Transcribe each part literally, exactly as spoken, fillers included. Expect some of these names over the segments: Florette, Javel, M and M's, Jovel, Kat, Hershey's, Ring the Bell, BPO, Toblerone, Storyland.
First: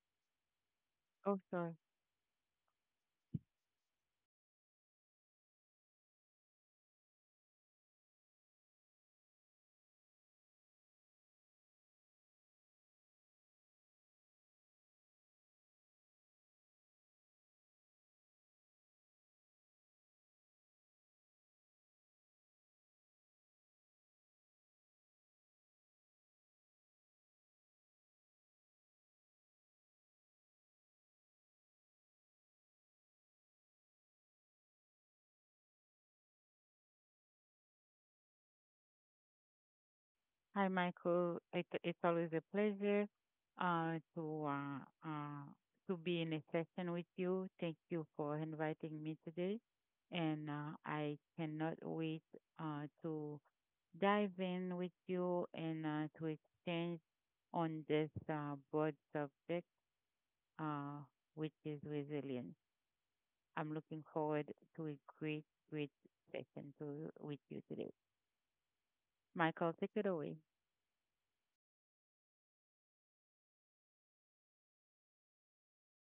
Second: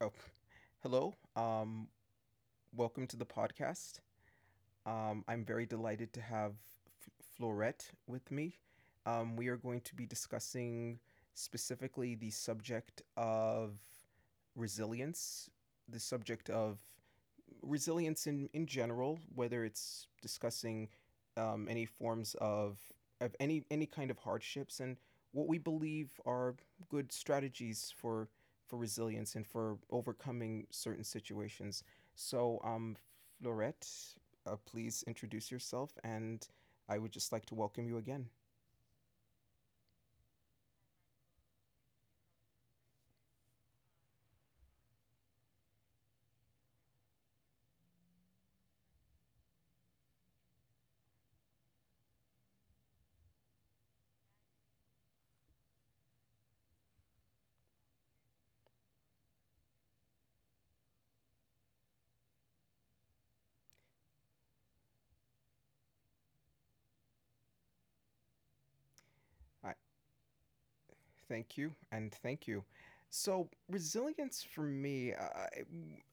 Oh, hello. Oh, sorry. Um, welcome to the podcast. Um, I'm very delighted to have F- Florette with me. Um, we are going to be discussing specifically the subject of resilience, the subject of resilience in, in general, whether it's discussing um, any forms of, of any, any kind of hardships and what we believe are good strategies for, for resilience and for overcoming certain situations. So, um, Florette, uh, please introduce yourself, and I would just like to welcome you again. Hi, Michael. It, it's always a pleasure uh, to uh, uh, to be in a session with you. Thank you for inviting me today, and uh, I cannot wait uh, to dive in with you and uh, to exchange on this uh, broad subject, uh, which is resilience. I'm looking forward to a great, great session to, with you today. I Michael, take it away. Thank you and thank you. So resilience for me, I,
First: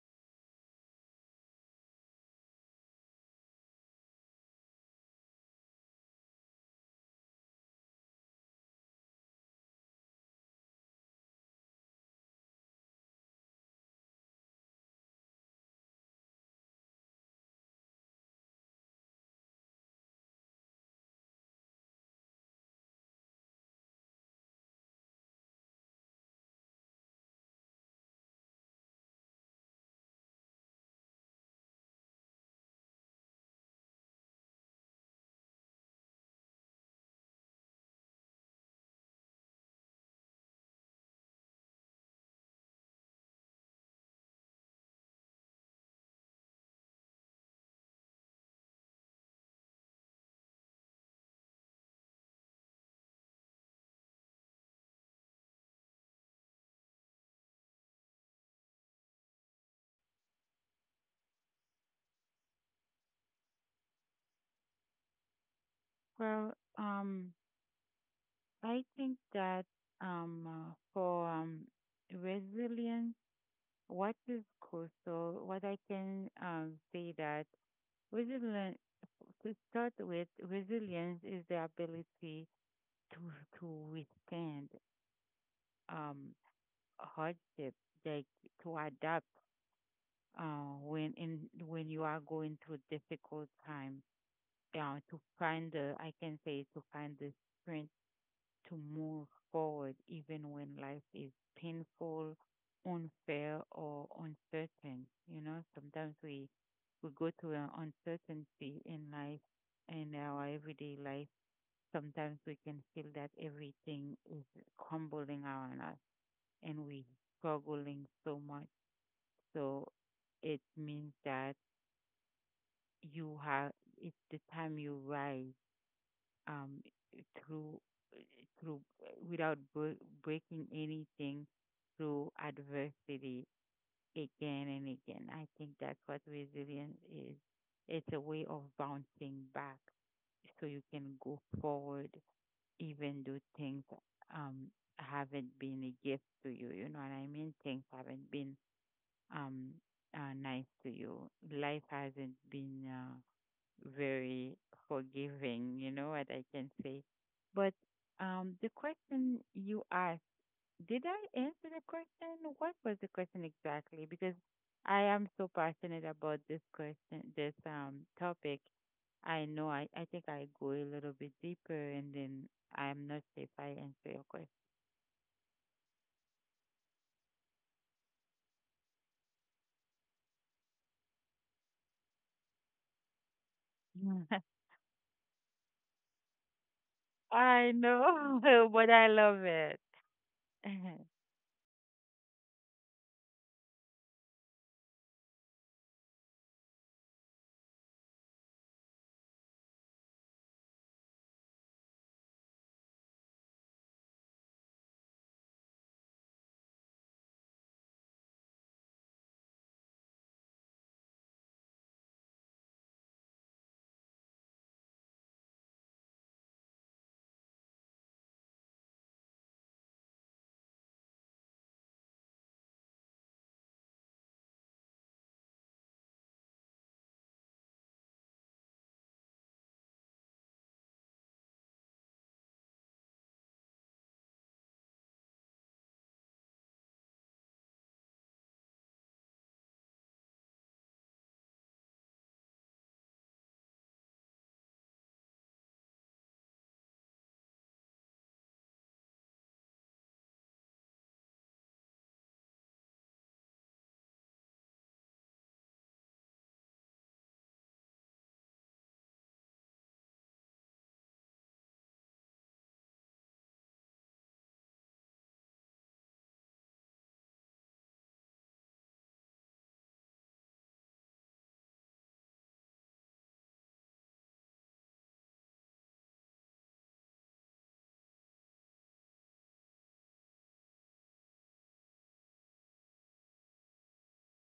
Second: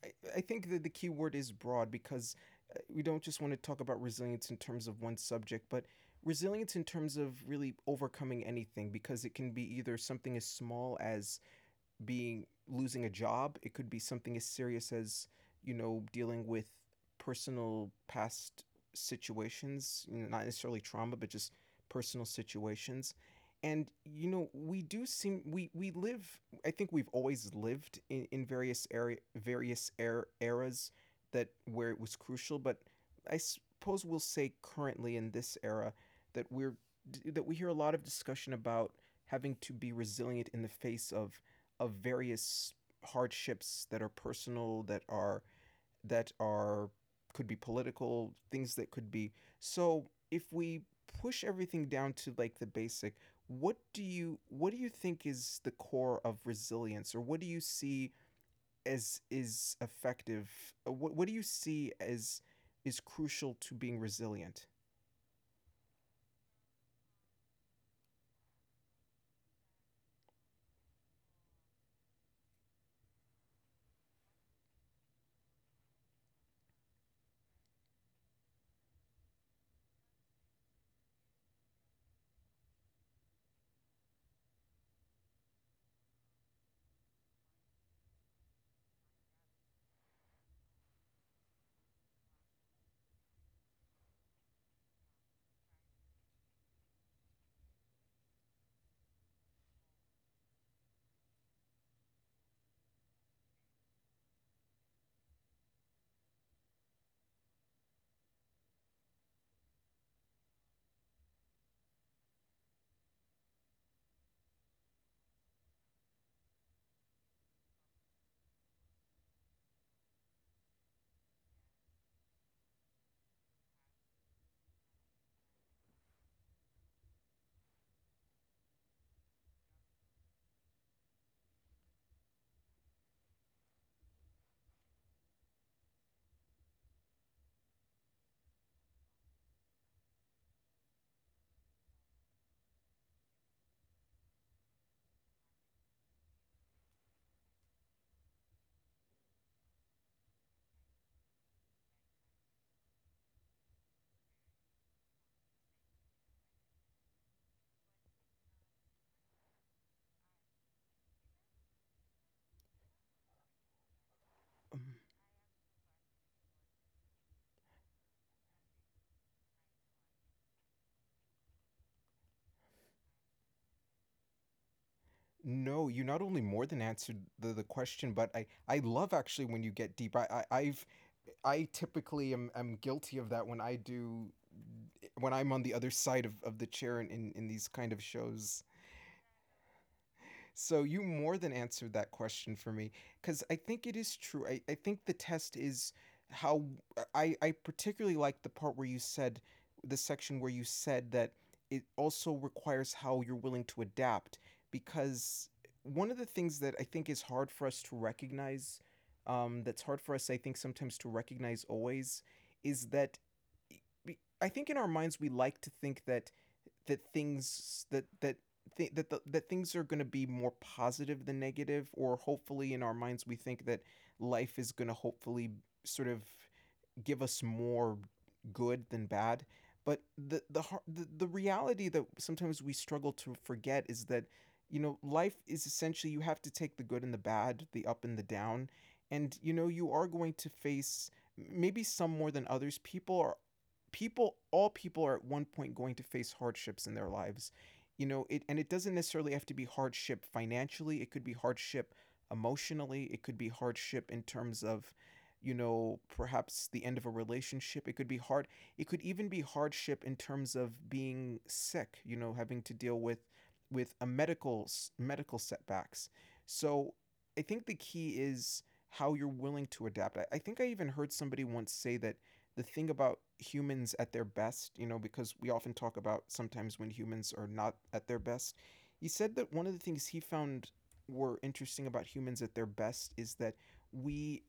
I I think that the key word is broad because uh, we don't just want to talk about resilience in terms of one subject, but resilience in terms of really overcoming anything, because it can be either something as small as being losing a job. It could be something as serious as, you know, dealing with personal past situations, you know, not necessarily trauma, but just personal situations. And you know, we do seem we we live. I think we've always lived in, in various area various er, eras that where it was crucial, but I suppose we'll say currently in this era that we're that we hear a lot of discussion about having to be resilient in the face of of various hardships that are personal, that are that are could be political, things that could be. So if we push everything down to like the basic, what do you what do you think is the core of resilience, or what do you see as is effective? Uh, What what do you see as is crucial to being resilient? Well, um, I think that um, uh, for um, resilience, what is crucial, what I can um, say that resilience, to start with, resilience is the ability to to withstand um, hardship, like to adapt uh, when in when you are going through difficult time. Yeah, to find the, I can say, to find the strength to move forward even when life is painful, unfair, or uncertain. You know, sometimes we we go through an uncertainty in life in our everyday life. Sometimes we can feel that everything is crumbling around us and we struggling so much. So it means that you have it's the time you rise um, through through without bre- breaking anything through adversity again and again. I think that's what resilience is. It's a way of bouncing back so you can go forward even though things um haven't been a gift to you. You know what I mean? Things haven't been um uh, nice to you. Life hasn't been uh, very forgiving, you know what I can say. But um, the question you asked, did I answer the question? What was the question exactly? Because Um, I am so passionate about this question, this um topic. I know I, I think I go a little bit deeper and then I'm not sure if I answer your No, you not only more than answered the, the question, but I, I love actually when you get deep. I, I I've I typically am, am guilty of that when I do question. when I'm on the other side of, of the chair in, in, in these I kind of shows. know, but I love it. So you more than answered that question for me because I think it is true. I, I think the test is how I, I particularly like the part where you said the section where you said that it also requires how you're willing to adapt, because one of the things that I think is hard for us to recognize, um, that's hard for us, I think, sometimes to recognize always, is that I think in our minds we like to think that that things that that th- that the, that things are going to be more positive than negative, or hopefully in our minds we think that life is going to hopefully sort of give us more good than bad. But the the the, the reality that sometimes we struggle to forget is that, you know, life is essentially you have to take the good and the bad, the up and the down, and you know you are going to face maybe some more than others. People are people, all people, are at one point going to face hardships in their lives, you know it, and it doesn't necessarily have to be hardship financially, it could be hardship emotionally, it could be hardship in terms of, you know, perhaps the end of a relationship. It could be hard. It could even be hardship in terms of being sick, you know, having to deal with with a medical medical setbacks. So I think the key is how you're willing to adapt. I, I think I even heard somebody once say that the thing about humans at their best, you know, because we often talk about sometimes when humans are not at their best, he said that one of the things he found were interesting about humans at their best is that we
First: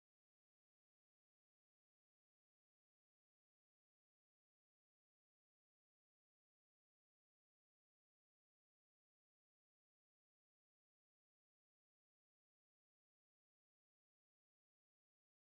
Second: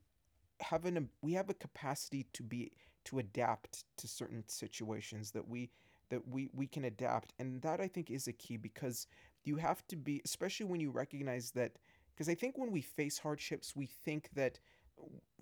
have an we have a capacity to be to adapt to certain situations that we that we we can adapt, and that I think is a key, because you have to be, especially when you recognize that, because I think when we face hardships we think that,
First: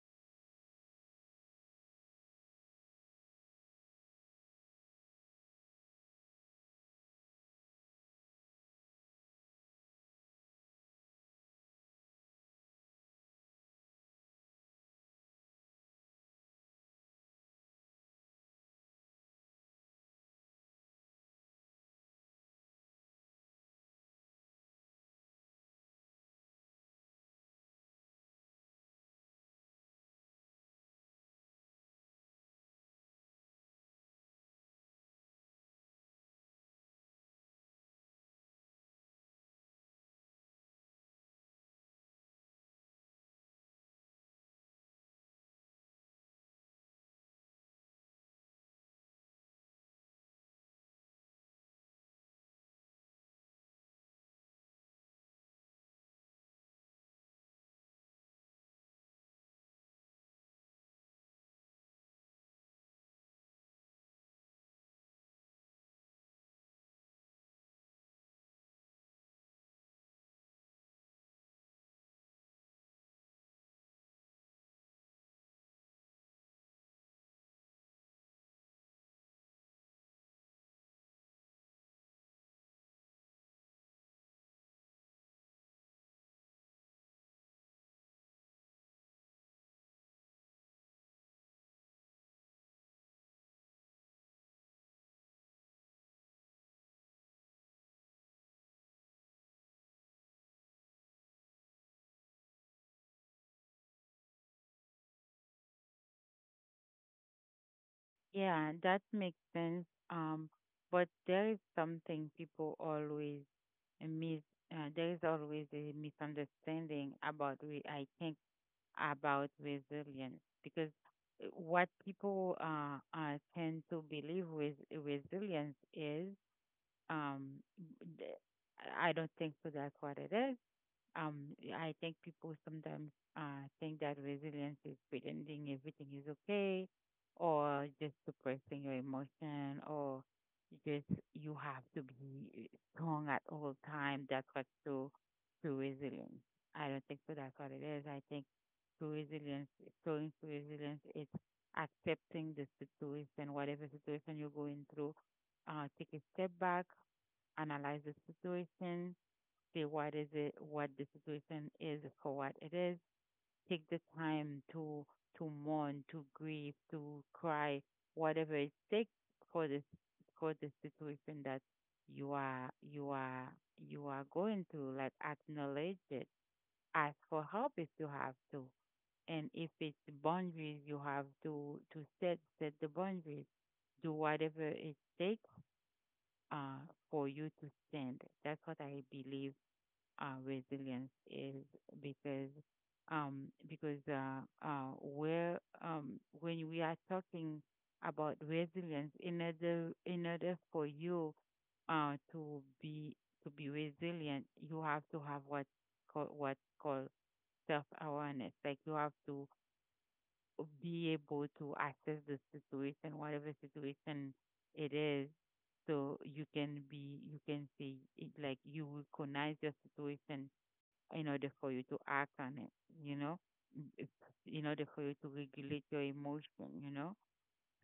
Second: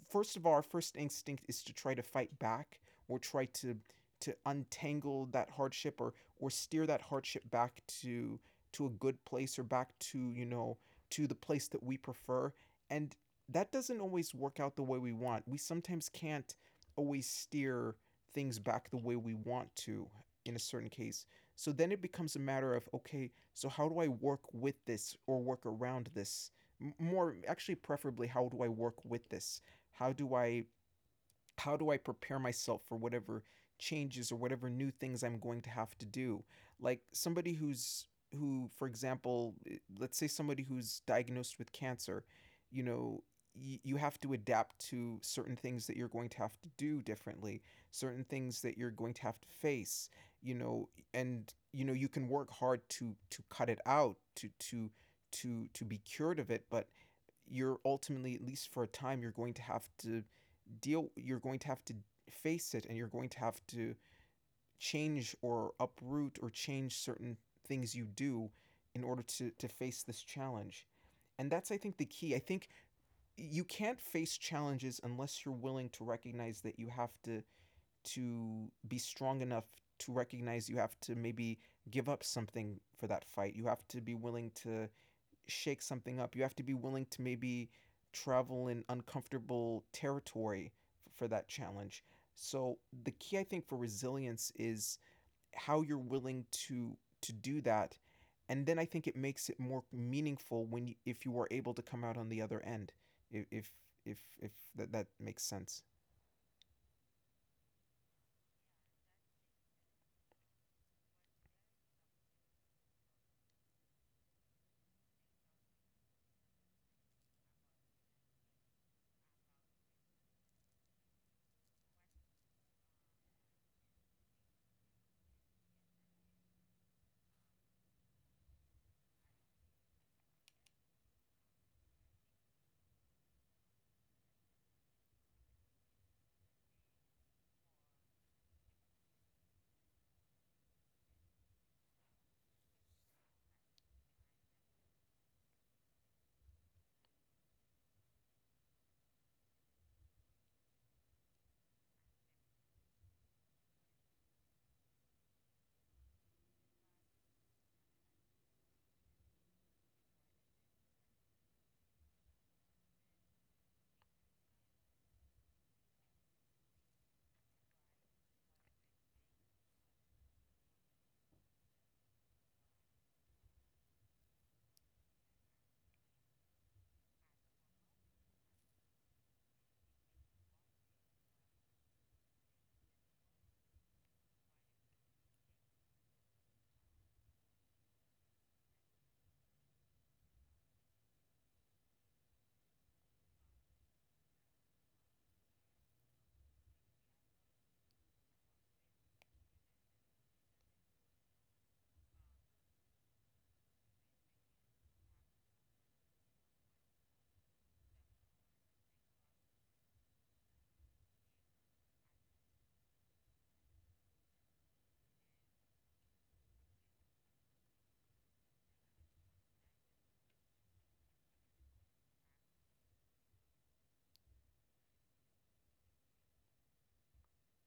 first of all, our first instinct is to try to fight back, or try to to untangle that hardship, or or steer that hardship back to to a good place, or back to, you know, to the place that we prefer, and that doesn't always work out the way we want. We sometimes can't always steer things back the way we want to in a certain case. So then it becomes a matter of, okay, so how do I work with this or work around this? More actually, preferably, how do I work with this? How do I how do I prepare myself for whatever changes or whatever new things I'm going to have to do? Like somebody who's who, for example, eh, let's say somebody who's diagnosed with cancer, you know, y- you have to adapt to certain things that you're going to have to do differently, certain things that you're going to have to face, you know, and you know you can work hard to to cut it out, to to to to be cured of it, but you're ultimately, at least for a time, you're going to have to deal you're going to have to face it, and you're going to have to change or uproot or change certain things you do in order to, to face this challenge. And that's, I think, the key. I think you can't face challenges unless you're willing to recognize that you have to to be strong enough to recognize you have to maybe give up something for that fight. You have to be willing to shake something up. You have to be willing to maybe travel in uncomfortable territory f- for that challenge. So the key I think for resilience is how you're willing to to do that, and then I think it makes it more meaningful when you, if you are able to come out on the other end if if if, if that, that makes sense. Yeah, that makes sense. Um, but there is something people always miss. Uh, there is always a misunderstanding about re I think about resilience because uh, what people uh, uh tend to believe with resilience is um th- I don't think so that's what it is. um, I think people sometimes uh, think that resilience is pretending everything is okay, or just suppressing your emotion, or just you have to be strong at all time. That's what true true resilience. I don't think so. That's what it is. I think true resilience, showing true resilience, is accepting the situation, whatever situation you're going through. Uh, take a step back, analyze the situation, see what is it, what the situation is for what it is. Take the time to to mourn, to grieve, to cry, whatever it takes for this for the situation that you are you are you are going through. Like acknowledge it, ask for help if you have to, and if it's boundaries, you have to to set set the boundaries. Do whatever it takes uh, for you to stand. That's what I believe uh, resilience is because um, because uh, uh, where um, when we are talking about resilience, in order in order for you uh, to be to be resilient, you have to have what call, what called self awareness. Like you have to be able to access the situation, whatever situation it is, so you can be you can say it like you recognize your situation in order for you to act on it, you know. Mm, it- in order for you to regulate your emotion, you know.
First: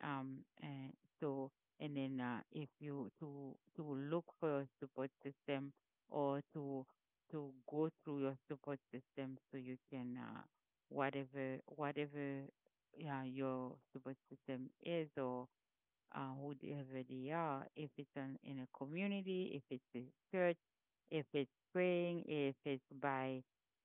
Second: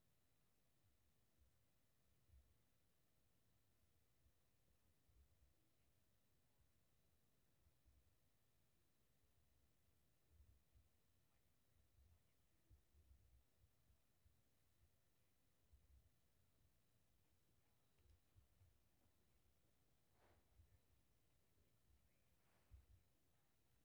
Um, and so, and then uh, if you to to look for a support system or to to go through your support system so you can uh, whatever whatever yeah your support system is, or uh, who they really are. If it's an, in a community, if it's a church, if it's praying, if it's by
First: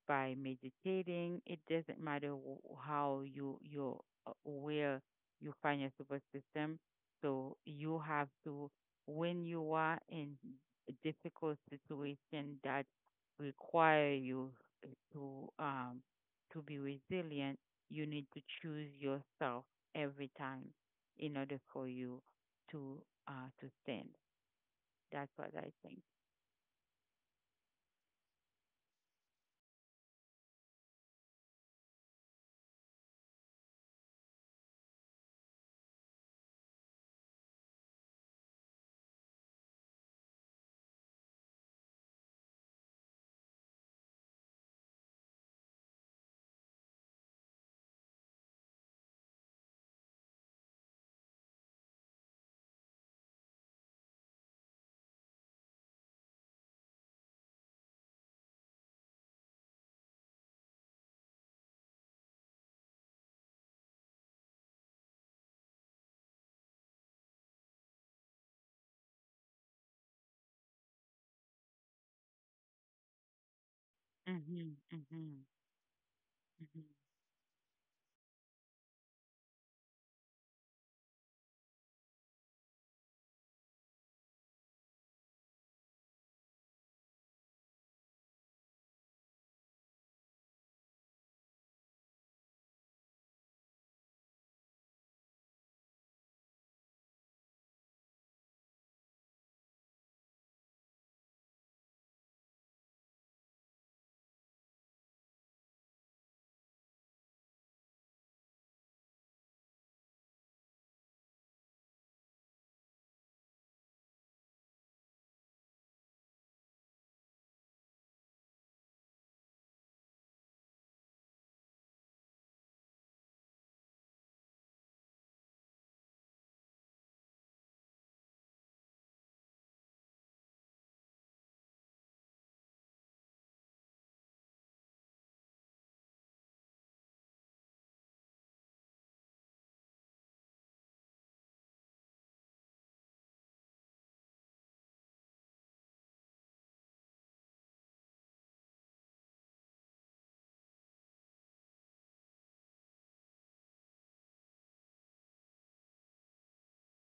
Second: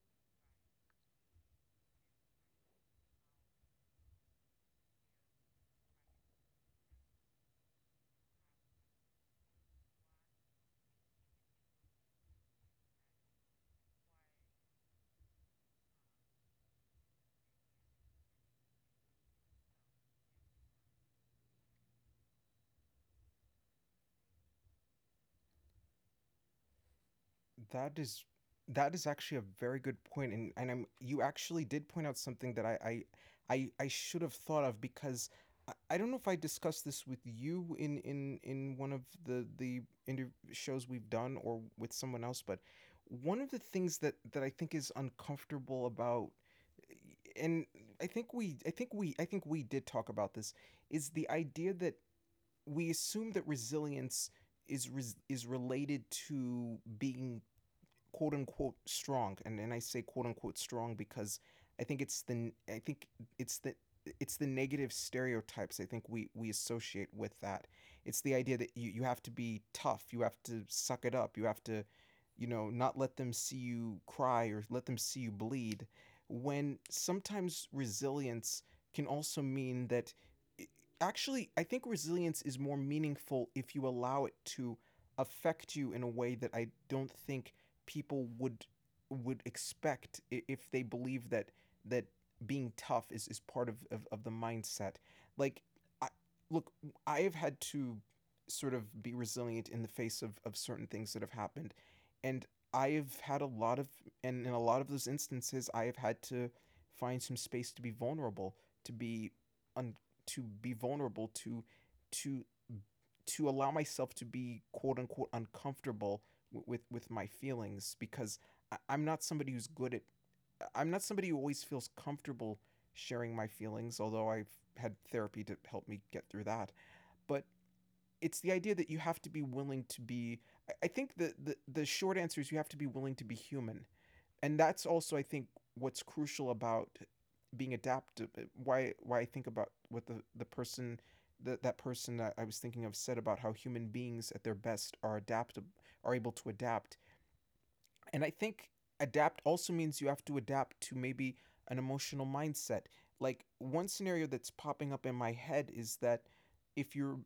by meditating, it doesn't matter wh- how you you uh, where you find your support system. So you have to when you are in a difficult situation that require you to um to be resilient, you need to choose yourself every time in order for you to uh, to stand. That's what I think. That is that is actually a very good point, and and I'm you actually did point out something that I I I, I should have thought of, because I, I don't know if I discussed this with you in in in one of the the inter- shows we've done or with someone else, but one of the things that that I think is uncomfortable about, and I think we I think we I think we did talk about this, is the idea that we assume that resilience is res- is related to being quote unquote strong, and and I say quote unquote strong because I think it's the I think it's the it's the negative stereotypes I think we we associate with that. It's the idea that you you have to be tough, you have to suck it up, you have to, you know, not let them see you cry or Mhm, let them see you mhm, bleed when mhm. sometimes resilience can also mean that actually I think resilience is more meaningful if you allow it to affect you in a way that I don't think people would would expect if they believe that that being tough is, is part of, of, of the mindset. Like I look, I have had to sort of be resilient in the face of, of certain things that have happened. And I have had a lot of, and in a lot of those instances I have had to find some space to be vulnerable, to be un, to be vulnerable to to to allow myself to be quote unquote uncomfortable w- with with my feelings, because I- I'm not somebody who's good at I'm not somebody who always feels comfortable sharing my feelings, although I've had therapy to help me get through that. But it's the idea that you have to be willing to be, I- I think the the, the short answer is you have to be willing to be human, and that's also I think what's crucial about being adaptive. Why why I think about what the the person that that person I, I was thinking of said about how human beings at their best are adaptable, are able to adapt, and I think adapt also means you have to adapt to maybe an emotional mindset. Like one scenario that's popping up in my head is that if you're,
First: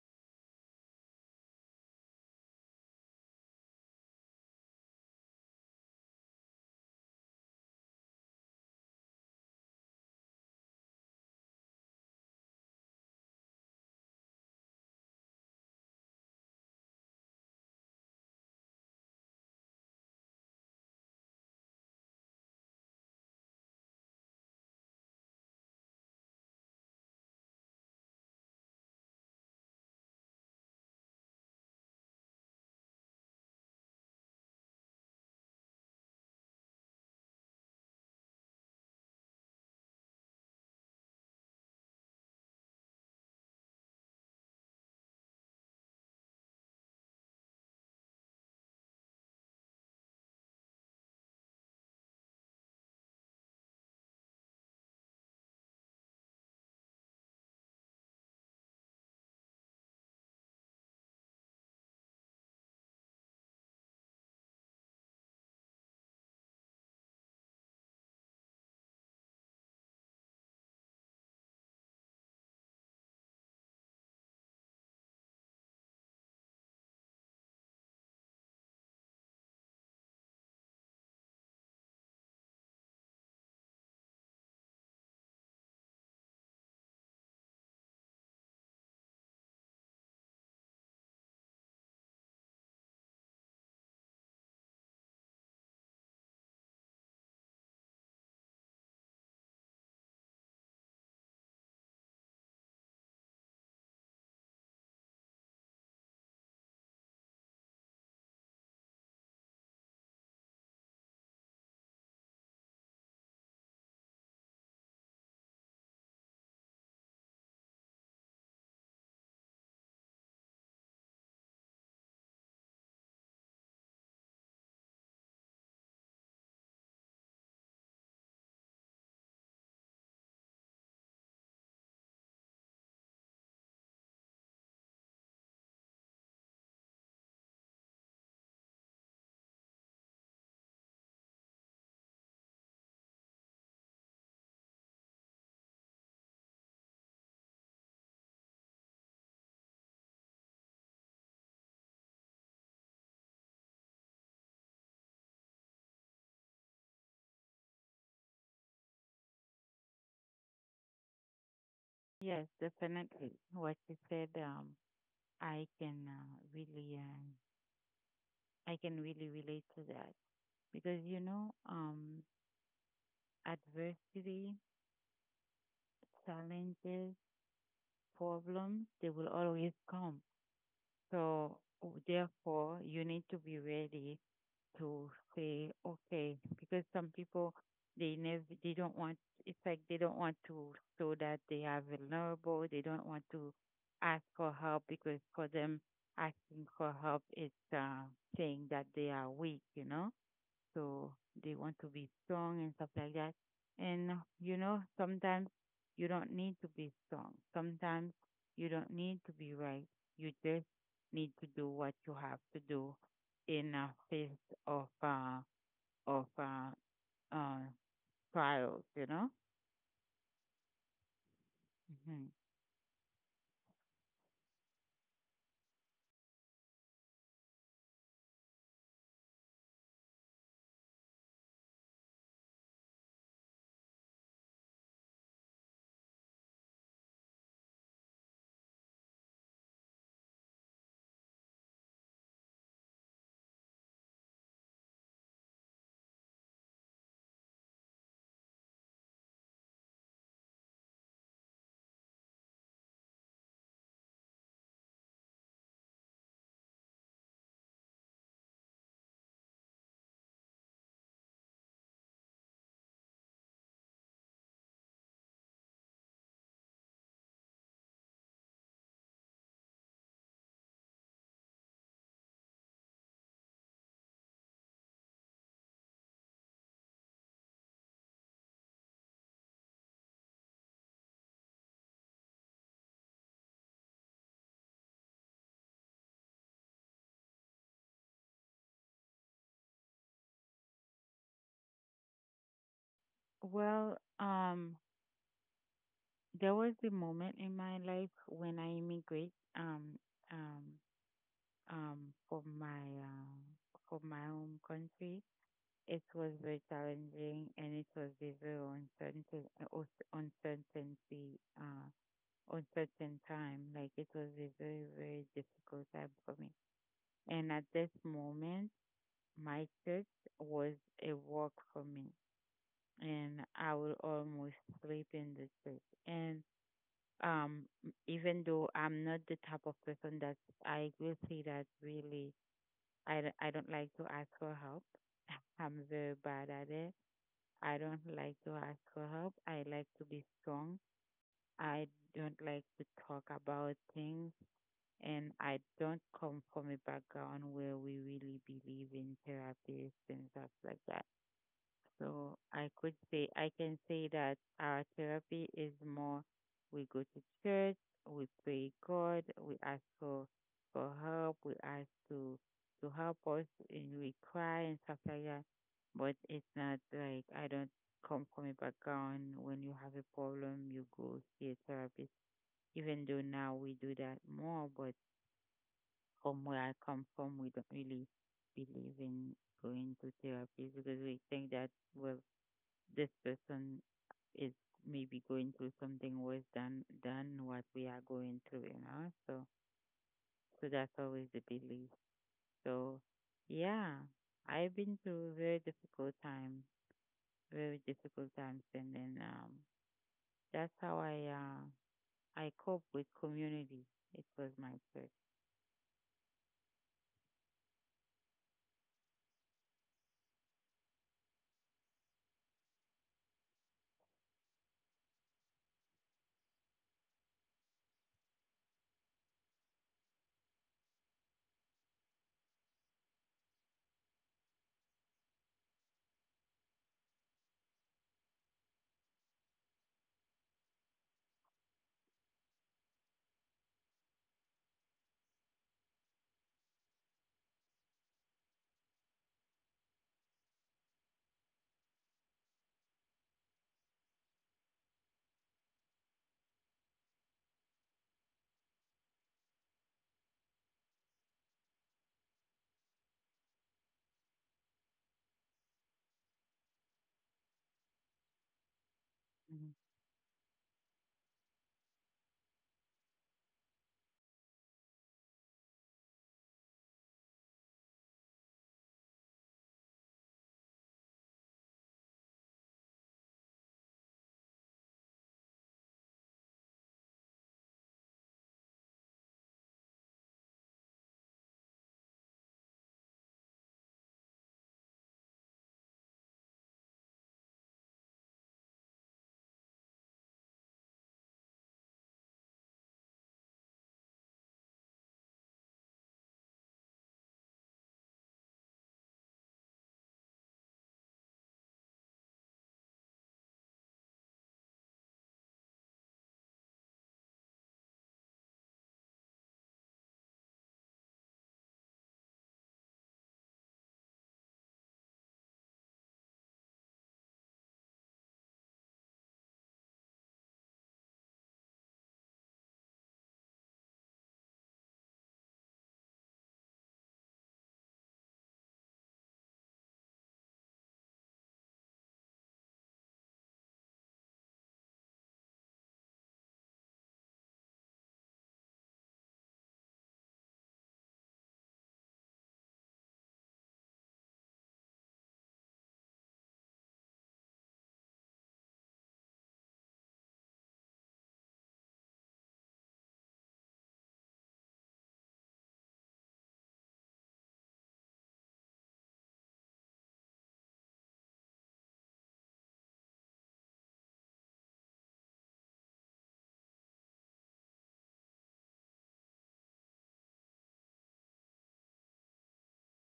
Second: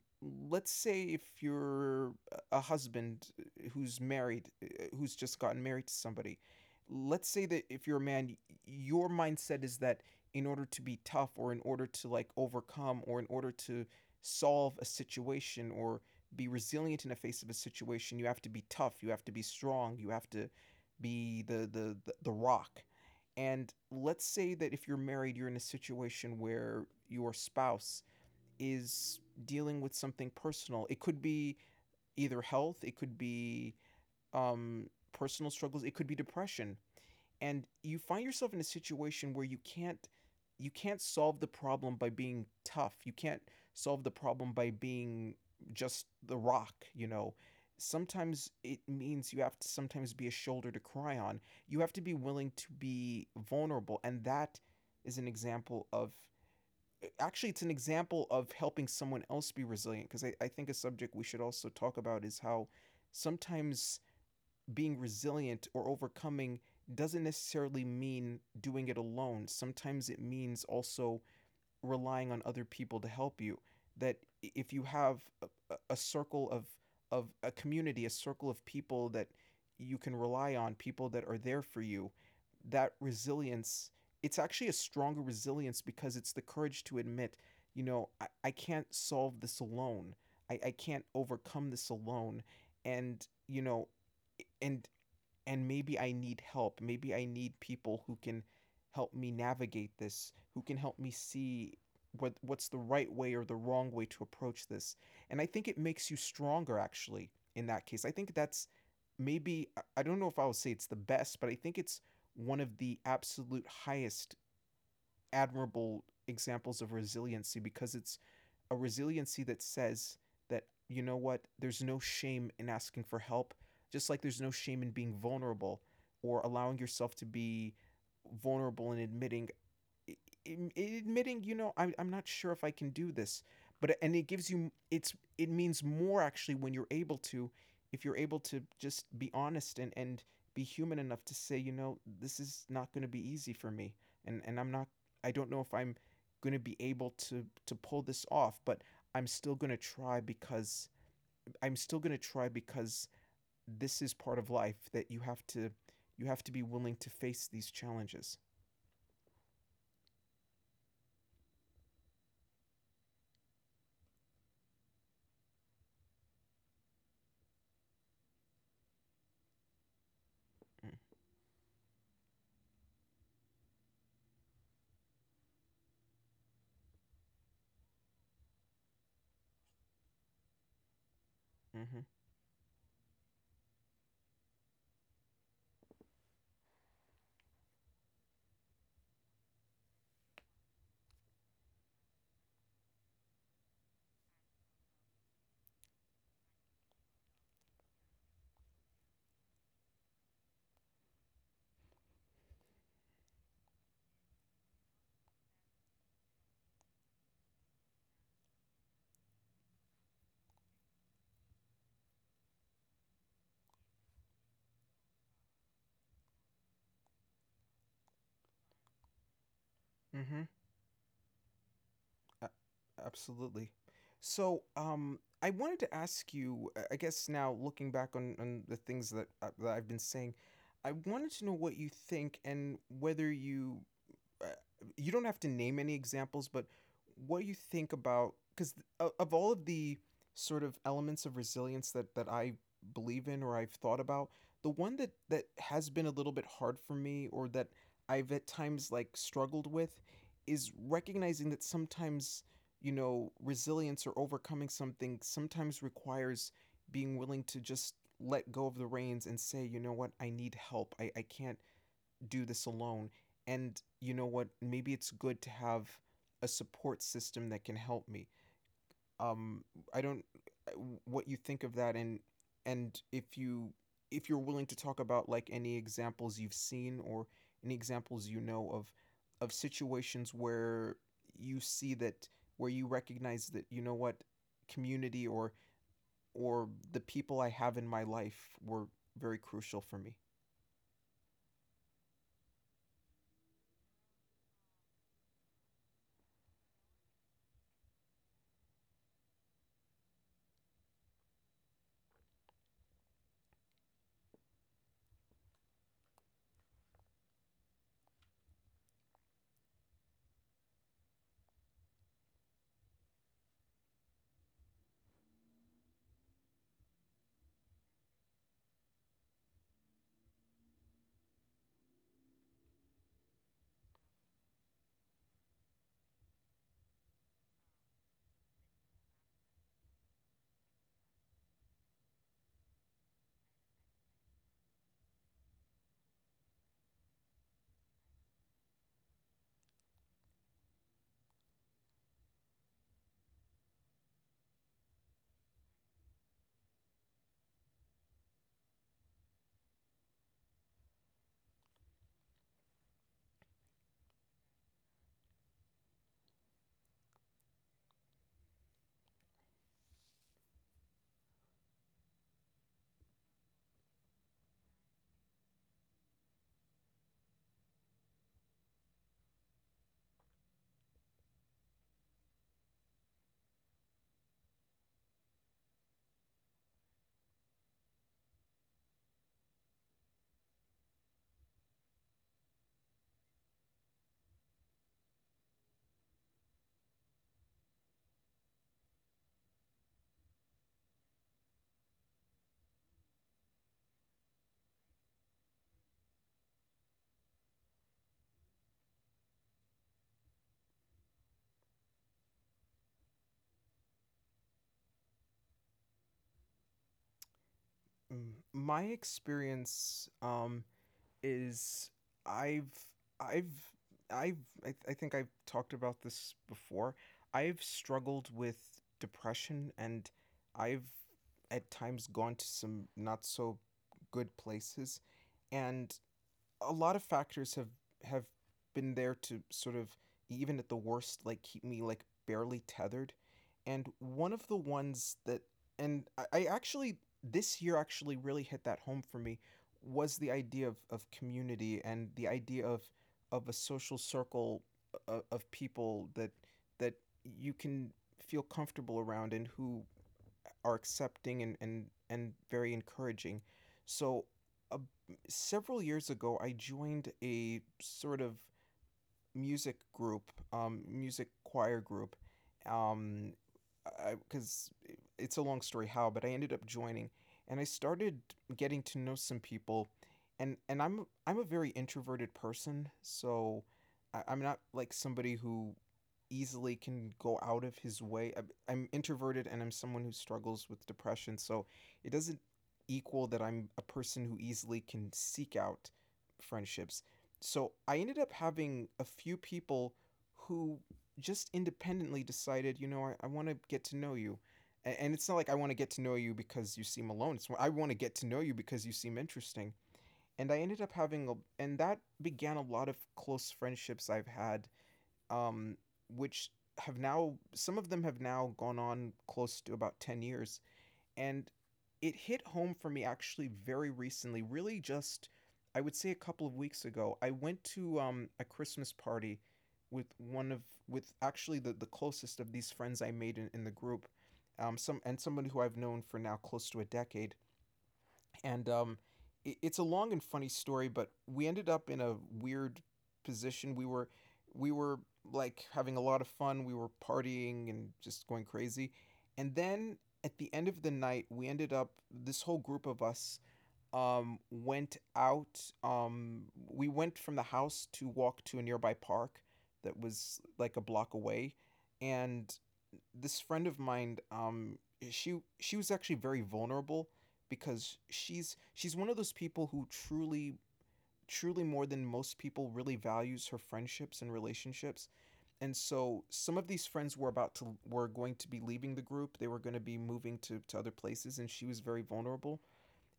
let's say if you're a a husband who's married uh, who's just gotten married to somebody, let's say that if you're a man, y- your mindset is that in order to be tough, or in order to like overcome, or in order to solve a situation, or be resilient in the face of a situation, you have to be tough, you have to be strong, you have to be the the the, the rock. And let's say that if you're married, you're in a situation where your spouse is dealing with something personal. It could be either health, it could be um, personal struggles, it could be depression, and you find yourself in a situation where you can't you can't solve the problem by being tough. You can't solve the problem by being just the rock, you know. Sometimes it means you have to sometimes be a shoulder to cry on. You have to be willing to be vulnerable, and that is an example of actually it's an example of helping someone else be resilient, because I, I think a subject we should also talk about is how sometimes being resilient or overcoming doesn't necessarily mean doing it alone. Sometimes it means also relying on other people to help you. That if you have a, a circle of of a community, a circle of people that you can rely on, people that are there for you, that resilience, it's actually a stronger resilience because it's the courage to admit, you know, I, I can't solve this alone. I, I can't overcome this alone. And, you know, and and maybe I need help. Maybe I need people who can help me navigate this, who can help me see what what's the right way or the wrong way to approach this. And I think it makes you stronger actually in that case. I think that's maybe I- don't know if I would say it's the best, but I think it's one of the absolute highest admirable examples of resiliency because it's a resiliency that says that you know what, there's no shame in asking for help, just like there's no shame in being vulnerable or allowing yourself to be vulnerable and admitting admitting, you know, I'm, I'm not sure if I can do this, but uh, and it gives you it's it means more actually when you're able to, if you're able to just be honest and and be human enough to say, you know, this is not going to be easy for me, and and I'm not, I don't know if I'm going to be able to to pull this off, but I'm still going to try because I'm still going to try because this is part of life that you have to you have to be willing to face these challenges. Yes, definitely. What you said, um, I can uh, really, uh, I can really relate to that Mm, because you know, um, adversity, challenges, problems, they will always come. So mhm. w- therefore, you need to be ready to say okay, because some people they never they don't want, it's like they don't want to show that they are vulnerable, they don't want to ask for help because for them asking for help is uh, saying that they are weak, you know. So they want to be strong and stuff like that. And you know, sometimes you don't need to be strong. Sometimes you don't need to be right. You just need to do what you have to do in a face of uh of uh, uh trials, you know? Mhm. Hmm. A- Absolutely. So, um, I wanted to ask you, uh, I guess now looking back on, on the things that, uh, that I've been saying, I wanted to know what you think, and whether you uh, you don't have to name any examples, but what do you think about, because of all of the sort of elements of resilience that that I believe in or I've thought about, the one that that has been a little bit hard for me, or that I've at times like struggled with, is recognizing that sometimes, you know, resilience or overcoming something sometimes requires being willing to just let go of the reins and say, you know what, I need help, i, I can't do this alone. And you know what? Maybe it's good to have a support system that can help me. Um, I don't uh, what you think of that, and and if you if you're willing to talk about like any examples you've seen, or any examples you know of of situations where you see that, where you recognize that, you know what, community or or the people I have in my life were very crucial for me. Well, um there was the moment in my life when I immigrate um um um from my uh, from my home country. It was very challenging, and it was a very uncertain, uh, uncertainty, uh, uncertain time. Like it was a very, very difficult time for me. And at this moment, my church was a work for me, and I will almost sleep in the church. And um, even though I'm not the type of person that I will say that really, I I d- I don't like to ask for help. I'm very bad at it. I don't like to ask for help. I like to be strong. I don't like to talk about things, and I don't come from a background where we really believe in therapy and stuff like that. So I could say, I can say that our therapy is more we go to church, we pray God, we ask for, for help, we ask to, to help us, and we cry and stuff like that. But it's not like, I don't come from a background when you have a problem, you go see a therapist. Even though now we do that more, but from where I come from, we don't really believe in going to therapy because we think that we're this person is maybe going through something worse than than what we are going through, you know. So so that's always the belief. So yeah, I've been through very difficult time, very difficult times, and then um that's how I uh I cope with community. It was my church. Mm, my experience um, is I've I've I've I, th- I think I've talked about this before. I've struggled with depression, and I've at times gone to some not so good places, and a lot of factors have have been there to sort of, even at the worst, like keep me like barely tethered, and one of the ones that and i, I actually this year actually really hit that home for me was the idea of, of community and the idea of of a social circle of, of people that that you can feel comfortable around and who are accepting, and and and very encouraging. So, uh, several years ago, I joined a sort of Hmm. music group, um, music choir group, um, because it's a long story how, but I ended up joining, and I started getting to know some people, and and I'm I'm a very introverted person, so I, I'm not like somebody who easily can go out of his way. I'm, I'm introverted, and I'm someone who struggles with depression, so it doesn't equal that I'm a person who easily can seek out friendships, so I ended up having a few people who just independently decided, you know, I, I want to get to know you. A- And it's not like I want to get to know you because you seem alone. It's I want to get to know you because you seem interesting. And I ended up having a, and that began a lot of close friendships I've had, um, which have now, some of them have now gone on close to about ten years. And it hit home for me actually very recently, really just, I would say a couple of weeks ago. I went to um, a Christmas party with one of, with actually the, the closest of these friends I made in, in the group. Um, some and somebody who I've known for now close to a decade, and um, it, it's a long and funny story. But we ended up in a weird position. We were we were like having a lot of fun. We were partying and just going crazy, and then at the end of the night, we ended up this whole group of us um, went out. Um, we went from the house to walk to a nearby park that was like a block away, and this friend of mine, um, she she was actually very vulnerable because she's she's one of those people who truly truly more than most people really values her friendships and relationships. And so some of these friends were about to were going to be leaving the group. They were going to be moving to, to other places, and she was very vulnerable.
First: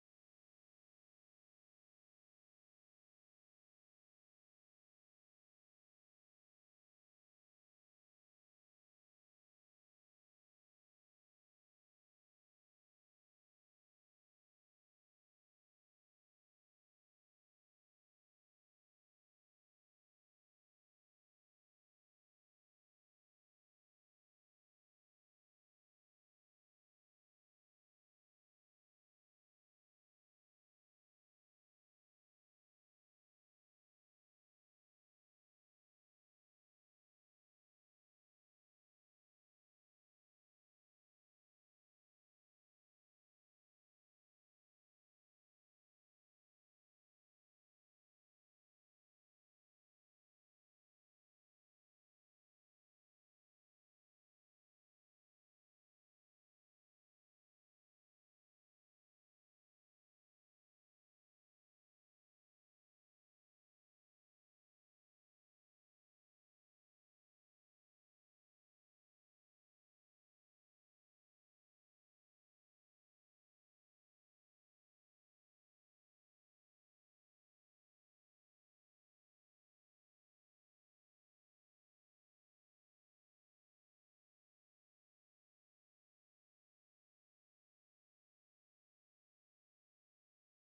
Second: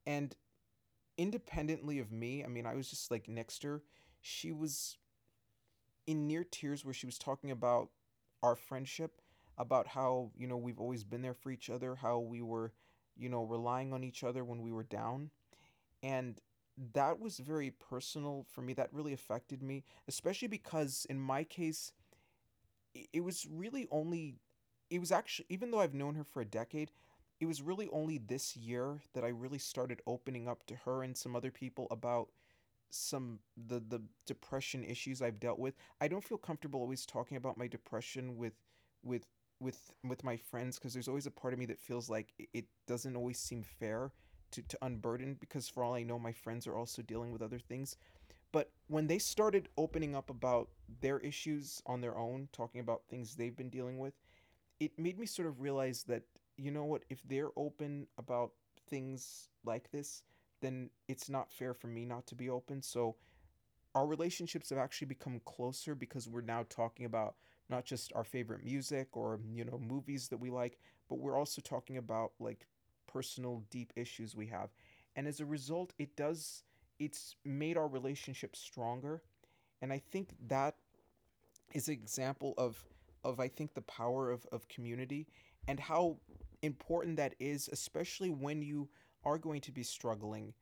And independently of me, I mean I was just like next to her, she was in near tears where she was talking about our friendship, about how, you know, we've always been there for each other, how we were, you know, relying on each other when we were down. And that was very personal for me. That really affected me, especially because in my case, it was really only, it was actually, even though I've known her for a decade, it was really only this year that I really started opening up to her and some other people about some the the depression issues I've dealt with. I don't feel comfortable always talking about my depression with with with with my friends, because there's always a part of me that feels like it- doesn't always seem fair to, to unburden, because for all I know my friends are also dealing with other things. But when they started opening up about their issues on their own, talking about things they've been dealing with, it made me sort of realize that, you know what, if they're open about things like this, then it's not fair for me not to be open. So our relationships have actually become closer, because we're now talking about not just our favorite music or, you know, movies that we like, but we're also talking about like personal deep issues we have, and as a result it does it's made our relationship stronger, and I think that is an example of of I think the power of of community, and how important that is, especially when you are going to be struggling,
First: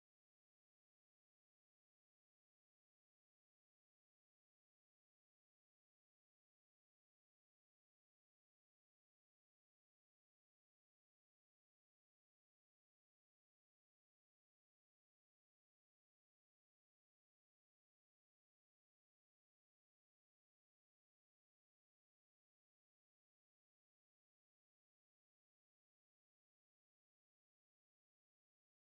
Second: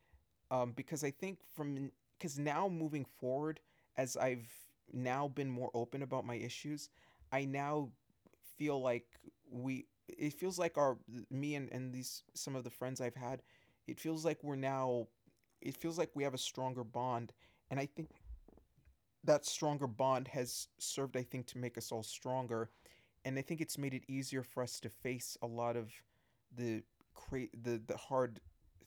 um, because I think from because now moving forward, as I've now been more open about my issues, I now feel like we it feels like our me and, and these some of the friends I've had, it feels like we're now it feels like we have a stronger bond. And I think that stronger bond has served, I think, to make us all stronger, and I think it's made it easier for us to face a lot of the cra- the the hard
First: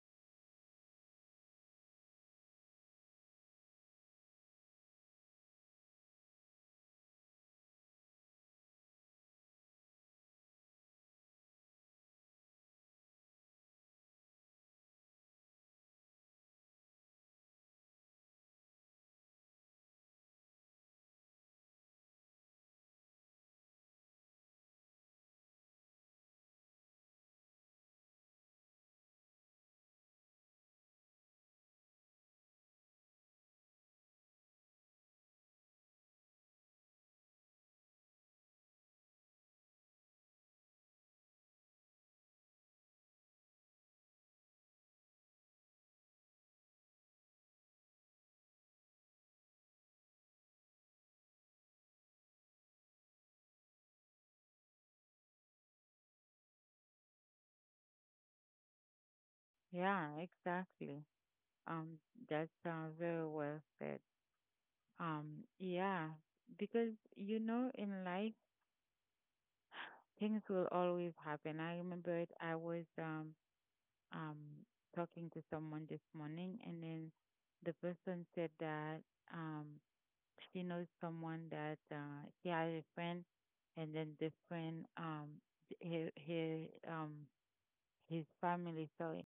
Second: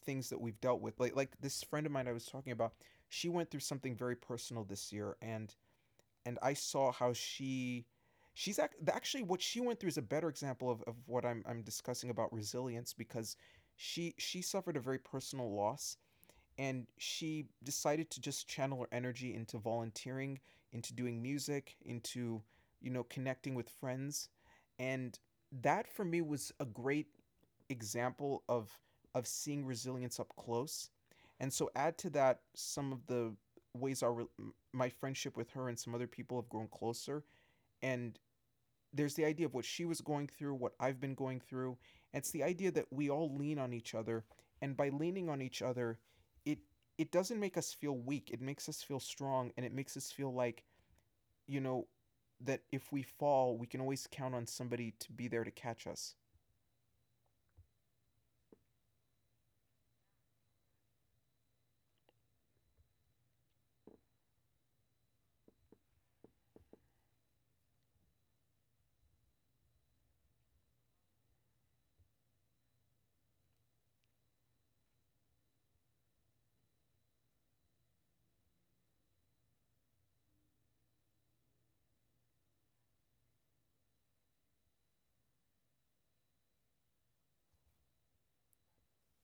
things that we've dealt with. Like like this friend of mine I was talking about, she went through something very personal this year, and and I saw how she she's ac- actually what she went through is a better example of, of what I'm I'm discussing about resilience, because she she suffered a very personal loss, and she decided to just channel her energy into volunteering, into doing music, into, you know, connecting with friends, and that for me was a great example of of seeing resilience up close. And so add to that some of the ways our re- my friendship with her and some other people have grown closer and there's the idea of what she was going through, what I've been going through. And it's the idea that we all lean on each other, and by leaning on each other, it it doesn't make us feel weak. It makes us feel strong, and it makes us feel like you know that if we fall, we can always count on somebody to be there to catch us. Yeah, exactly. Um, that sounds very well said. Um, yeah, because you know, in life things will always happen. I remember it, I was um um talking to someone this morning and then the person said that um she knows someone that uh she has a friend, and then this friend, um he he um his family, sorry,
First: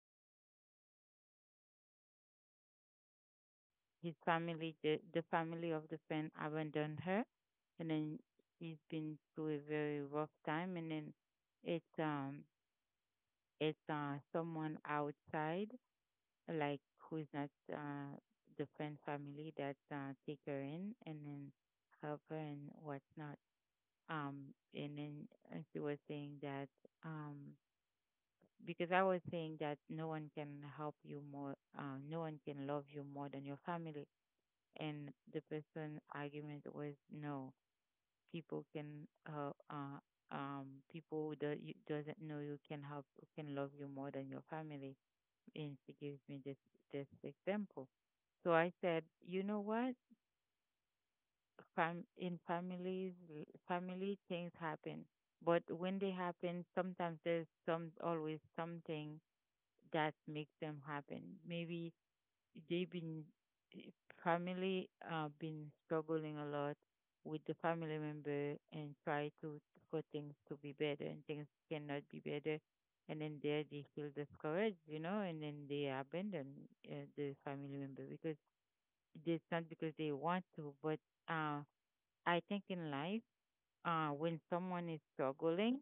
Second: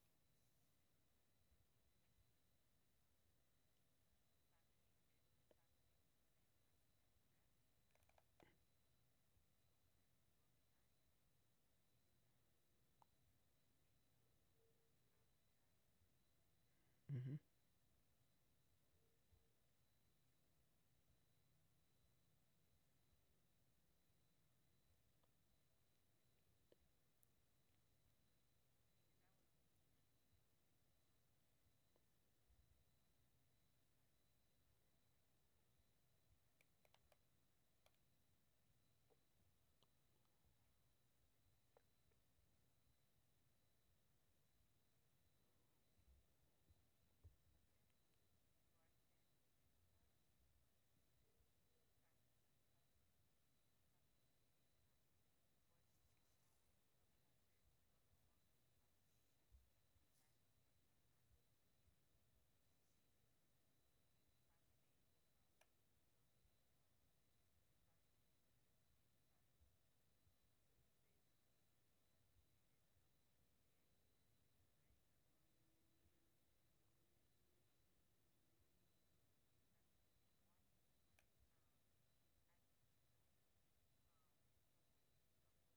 his family, the the family of the friend abandoned her, and then she's been through a very rough time, and then it's um it's uh someone outside, like who's hmm not uh, the friend family, that uh, take her in and then help her and whatnot. Um, and then uh, she was saying that um, because I was saying that no one can help you more, uh, no one can love you more than your family. And the person argument was no, people can uh, uh um people that you doesn't know you can help can love you more than your family. And she gives me this this example, so I said, you know what? Fam- in families, family things happen, but when they happen, sometimes there's some always something that makes them happen. Maybe they've been, eh, family uh, been struggling a lot with the family member and try to for things to be better and things cannot be better. And then there they feel discouraged, you know, and then they abandon uh, the family member because it's not because they want to, but uh, I think in life, uh, when someone is struggling,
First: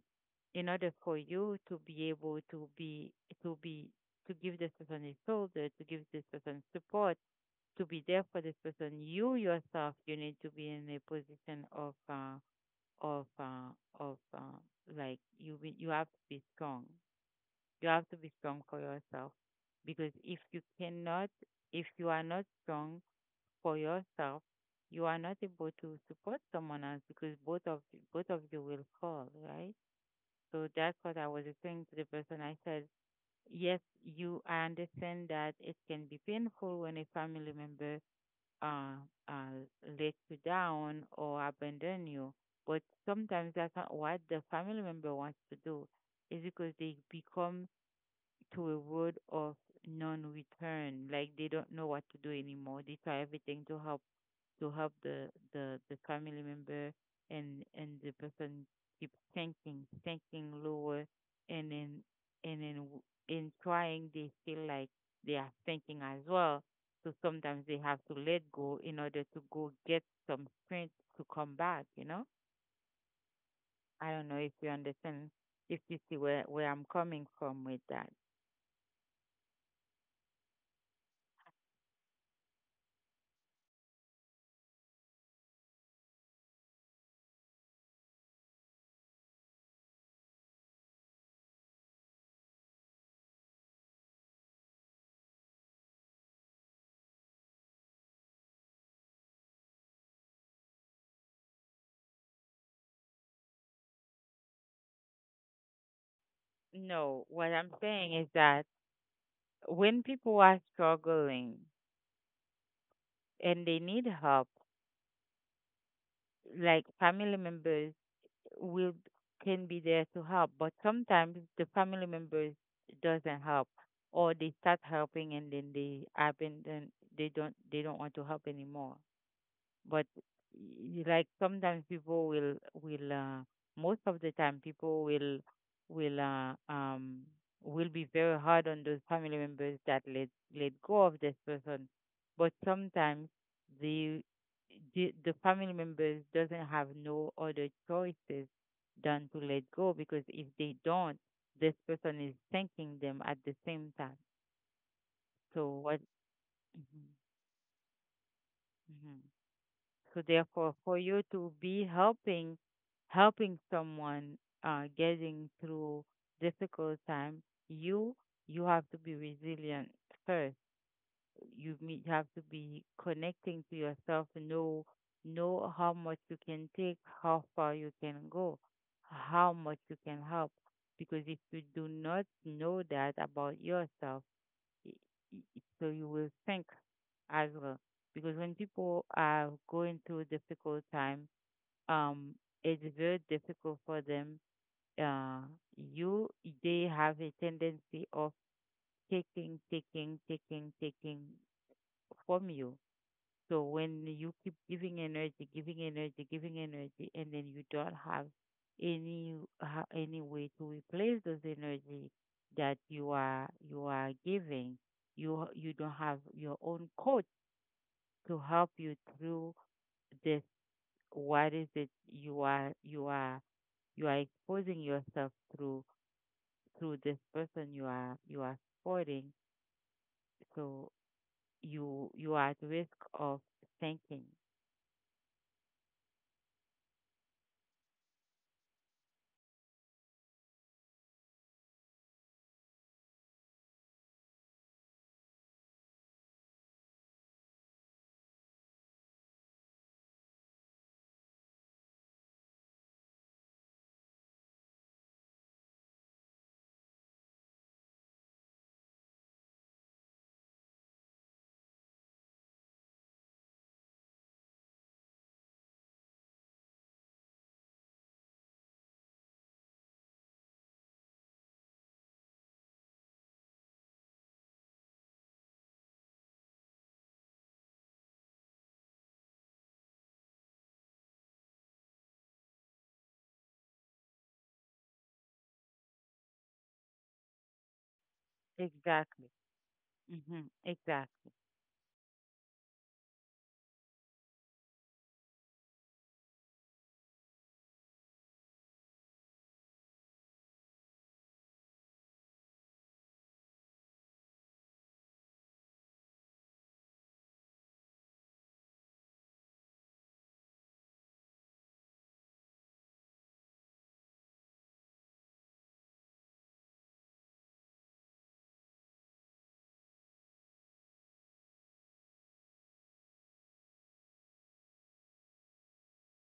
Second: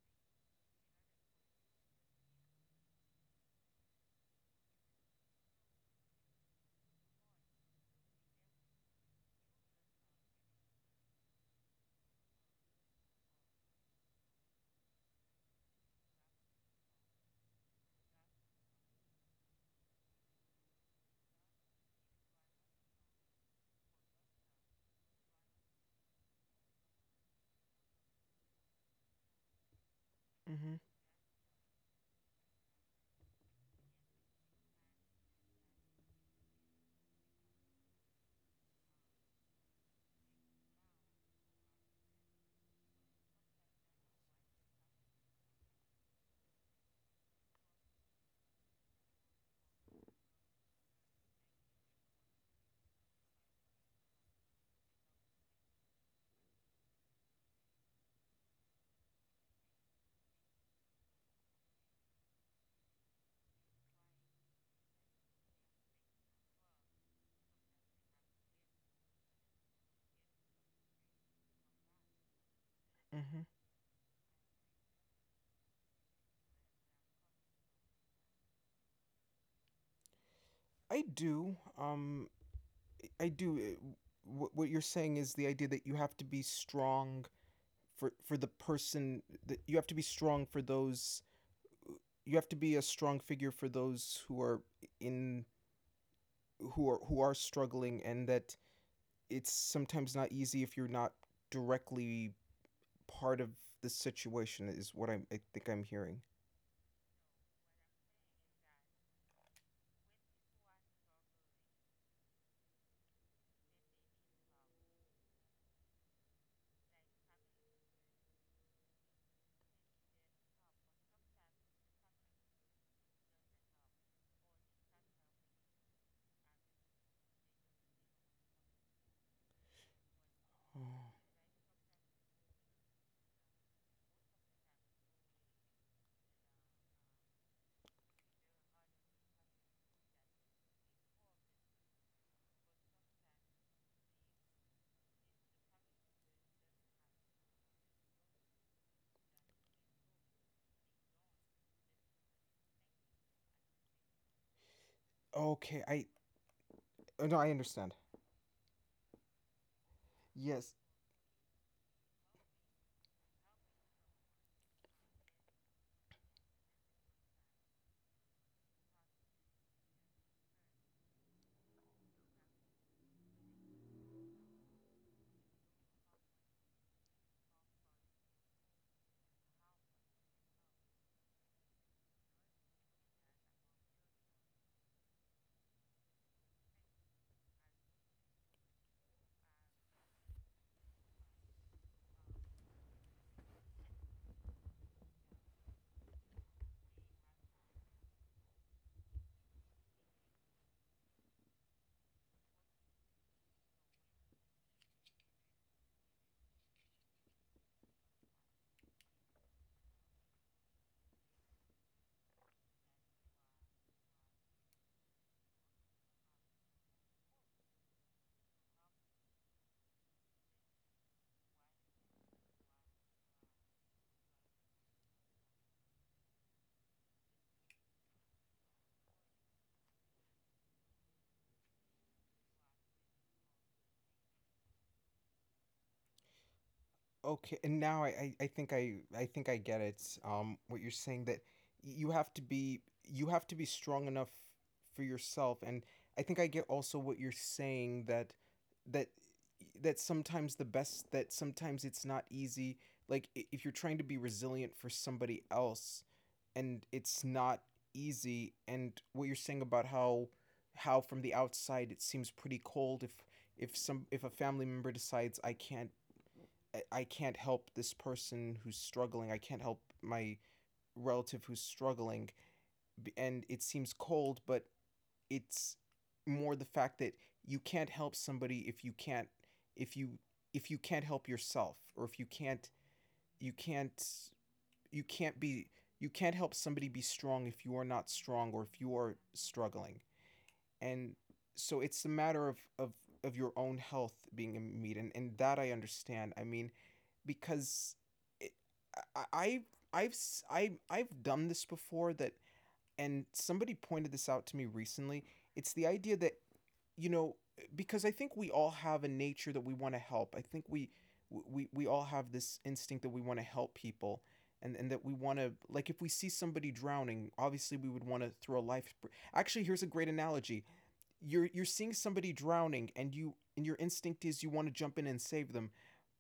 in order for you to be able to be to be to give this person a shoulder, to give this person support, to be there for this person, you yourself, you need to be in a position of uh, of uh, of uh, like you be- you have to be strong. You have to be strong for yourself because if you cannot, if you are not strong for yourself, you are not able to support someone else because both of both of you will fall, right? So hmm that's what I was saying to the person. I said, yes, you, I understand that it can be painful when a family member uh, uh, let you down or abandon you, but sometimes that's not what the family member wants to do. Is because they become to a road of non-return. Like they don't know what to do anymore. They try everything to help to help the the the family member and and the person keep thinking thinking lower and then and then w- in trying they feel like they are thinking as well. So sometimes they have to let go in order to go get some strength to come back you know hmm I don't know if you understand, if you see where where I'm coming from with that. I do. Um, I do. uh, What, what you're saying is the idea that you have to be strong for for the person that you have to be strong for those. You have to be a strong figure for those who are in who are who are struggling, and that it's sometimes not easy if you're not directly part of the situation. Is what I'm, I think I'm hearing. No, what I'm saying is that when people are struggling and they need help, like family members will can be there to help, but sometimes the family members doesn't help, or they start helping and then they abandon, they don't they don't want to help anymore. But y- Oh, like sometimes people will will uh, most of the time people will will uh, um will be very hard on those family members that let let go of this person. But sometimes the the, the family members doesn't have no other choices than to let go, because if they don't, this person is thanking them at the same time. So Okay, what I Mhm, uh, no, I understand. mhm. So therefore, Yes, for you to be helping, helping someone uh, getting through difficult time, you you have to be resilient first. You me- you have to be connecting to yourself. Know know how much you can take, how far you can go, how much you can help. Because if you do not know that about yourself, i- i- so you will think as well. Because when people are going through difficult time, um, it's very difficult for them. Uh, you they have a tendency of taking, taking, taking, taking from you. So when you keep giving energy, giving energy, giving energy, and then you don't have any ha- any way to replace those energy that you are you are giving. You you don't have your own coach to help you through this. What is it you are you are you are exposing yourself through through this person you are you are supporting? So you you are at risk of thinking. Okay, and now I, I, I think I I think I get it. Um, what you're saying that y- you have to be you have to be strong enough for yourself, and I think I get also what you're saying that that that sometimes the best that sometimes it's not easy. Like i- if you're trying to be resilient for somebody else, and it's not easy, and what you're saying about how how from the outside it seems pretty cold if if some if a family member decides I can't I- I can't help this person who's struggling. I can't help my relative who's struggling. And it seems cold, but it's more the fact that you can't help somebody if you can't if you if you can't help yourself or if you can't you can't you can't be you can't help somebody be strong if you are not strong or if you are Exactly. struggling. Mm-hmm. And Exactly. so it's a matter of of of your own health being in need and, and that I understand. I mean because it, I, I I've s- I have i have done this before that and somebody pointed this out to me recently. It's the idea that you know because I think we all have a nature that we want to help. I think we we we all have this instinct that we want to help people and and that we want to like if we see somebody drowning, obviously we would want to throw a life. Actually, here's a great analogy. You're you're seeing somebody drowning and you and your instinct is you want to jump in and save them,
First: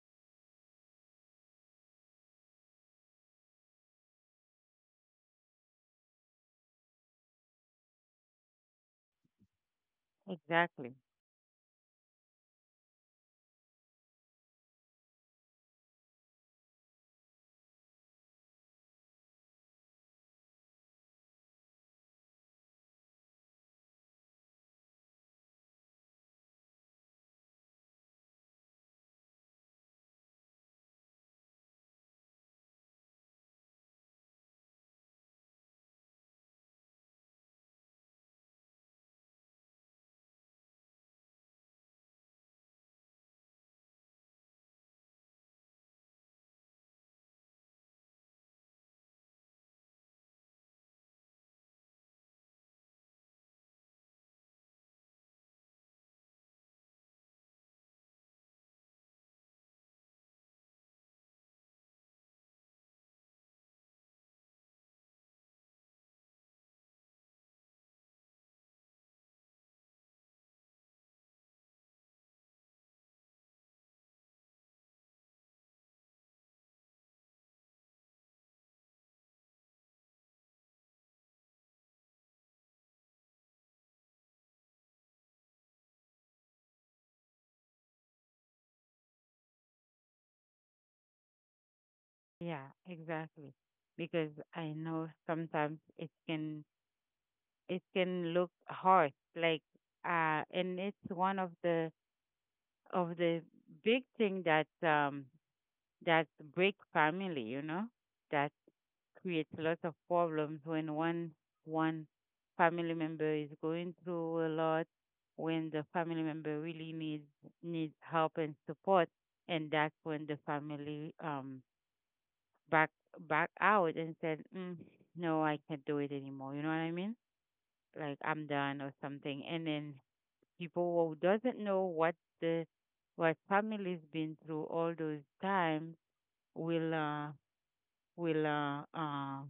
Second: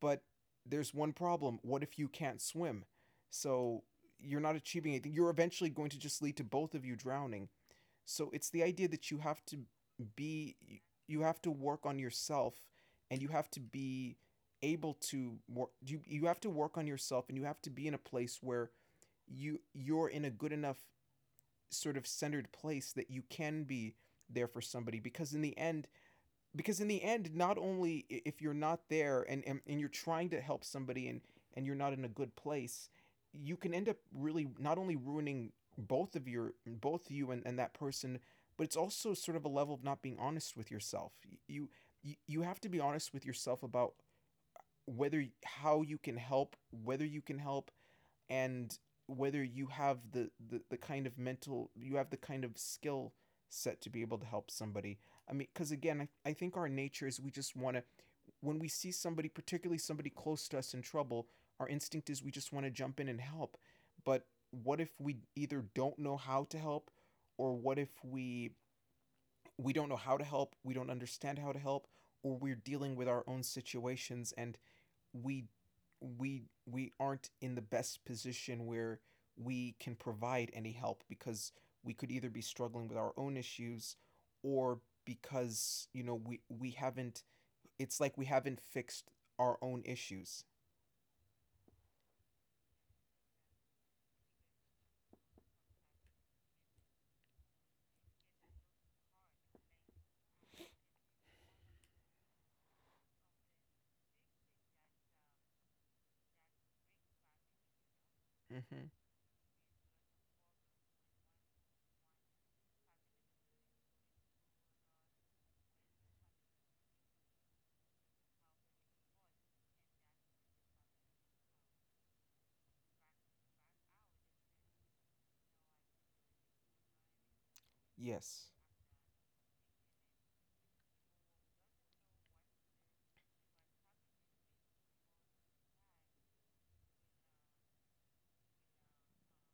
but there's one problem: what if you can't swim? So you're not achieving anything. You're eventually going to just lead to both of you drowning. So it's the idea that you have to be Exactly. you have to work on yourself and you have to be able to work you, you have to work on yourself and you have to be in a place where you you're in a good enough sort of centered place that you can be there for somebody because in the end because in the end not only if you're not there and, and and you're trying to help somebody and and you're not in a good place, you can end up really not only ruining both of your both you and, and that person, but it's also sort of a level of not being honest with yourself. you you, you have to be honest with yourself about whether how you can help, whether you can help, and whether you have the, the the kind of mental you have the kind of skill set to be able to help somebody. I mean, because again, I, I think our nature is we just want to when we see somebody, particularly somebody close to us in trouble, our instinct is we just want to jump in and help. But what if we either don't know how to help, or what if we we don't know how to help, we don't understand how to help, or we're dealing with our own situations and we we we aren't in the best position where we can provide any help, because we could either be struggling with our own issues or because you know we we haven't it's like we haven't fixed our own issues. Yeah, exactly. Because I know sometimes it can, it can look hard, like. Uh and it's one of the, of the big thing that, um that break family, you know, that Mm-hmm. creates lots of problems when one one family member is going through a lot, when the family member really needs needs help and support. And that's when the family, um back back out and said, mm, "No, I can't do it anymore." You know what I mean? Like I'm Yes. done or something. And then people who doesn't know what the what family's been through all those times will uh will uh uh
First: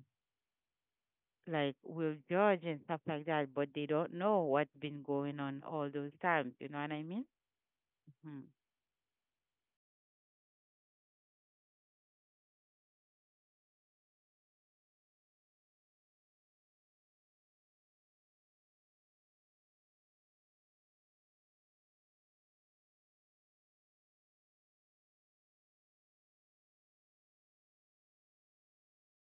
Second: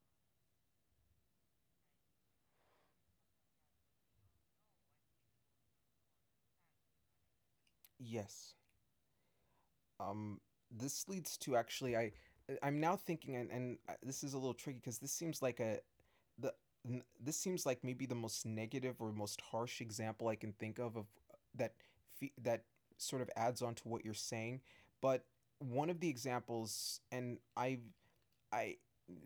like will judge and stuff like that, but they don't know what's been going on all those times. You know what I mean? Hmm. Yes. Um, this leads to actually I I'm now thinking, and, and uh, this is a little tricky because this seems like a the n- this seems like maybe the most negative or most harsh example I can think of of uh, that fe- that sort of adds on to what you're saying, but one of the examples, and I've I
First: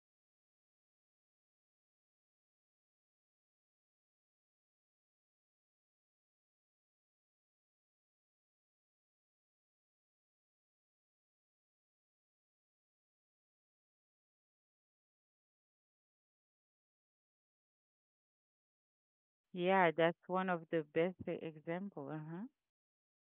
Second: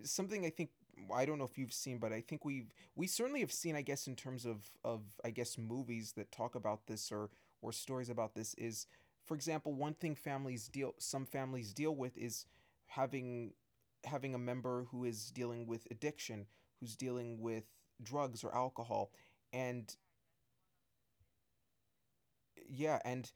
something I think I don't know if you've seen, but I think we've we certainly have seen, I guess, in terms of of I guess movies that talk about this or or stories about this is, for example, one thing families deal some families deal with is having having a member who is dealing with addiction, who's dealing with drugs or alcohol, Yeah, and that's one of the best e- example. Uh huh. yeah, and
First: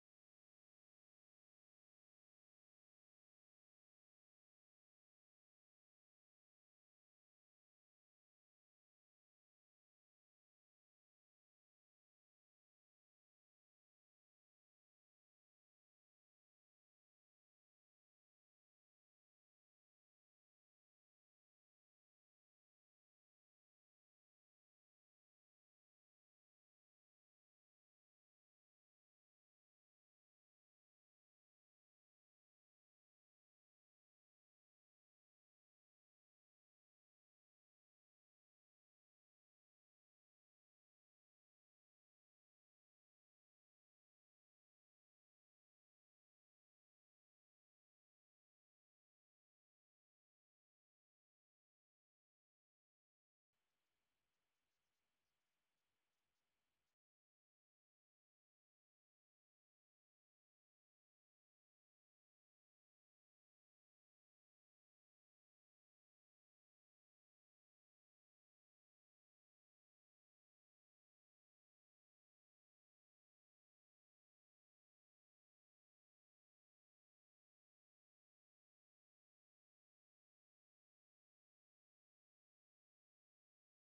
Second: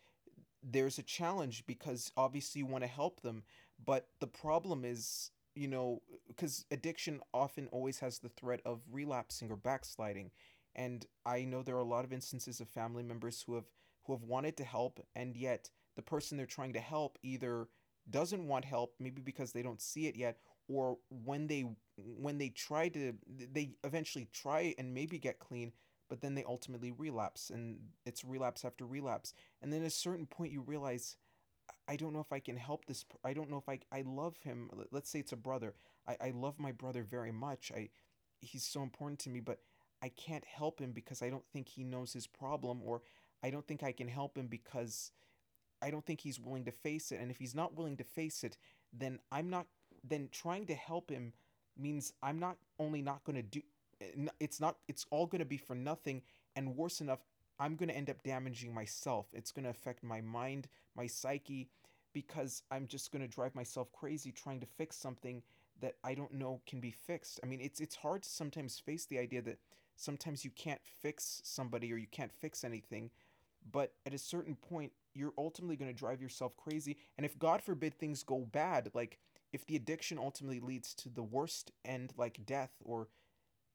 there's a challenge because obviously you want to help them, but the problem is, you know, because addiction often always has the threat of relapsing or backsliding. And I know there are a lot of instances of family members who have who have wanted to help and yet the person they're trying to help either doesn't want help, maybe because they don't see it yet, or when they when they try to they eventually try and maybe get clean, but then they ultimately relapse, and it's relapse after relapse. And then at a certain point, you realize, I don't know if I can help this. I don't know if I, I love him. Let's say it's a brother. I, I love my brother very much. I, he's so important to me, but I can't help him because I don't think he knows his problem, or I don't think I can help him because I don't think he's willing to face it. And if he's not willing to face it, then I'm not. Then trying to help him means I'm not only not going to do. It's not. It's all going to be for nothing. And worse enough, I'm going to end up damaging myself. It's going to affect my mind, my psyche, because I'm just going to drive myself crazy trying to fix something that I don't know can be fixed. I mean, it's it's hard to sometimes face the idea that sometimes you can't fix somebody or you can't fix anything, but at a certain point you're ultimately going to drive yourself crazy, and if God forbid things go bad, like if the addiction ultimately leads to the worst end like death or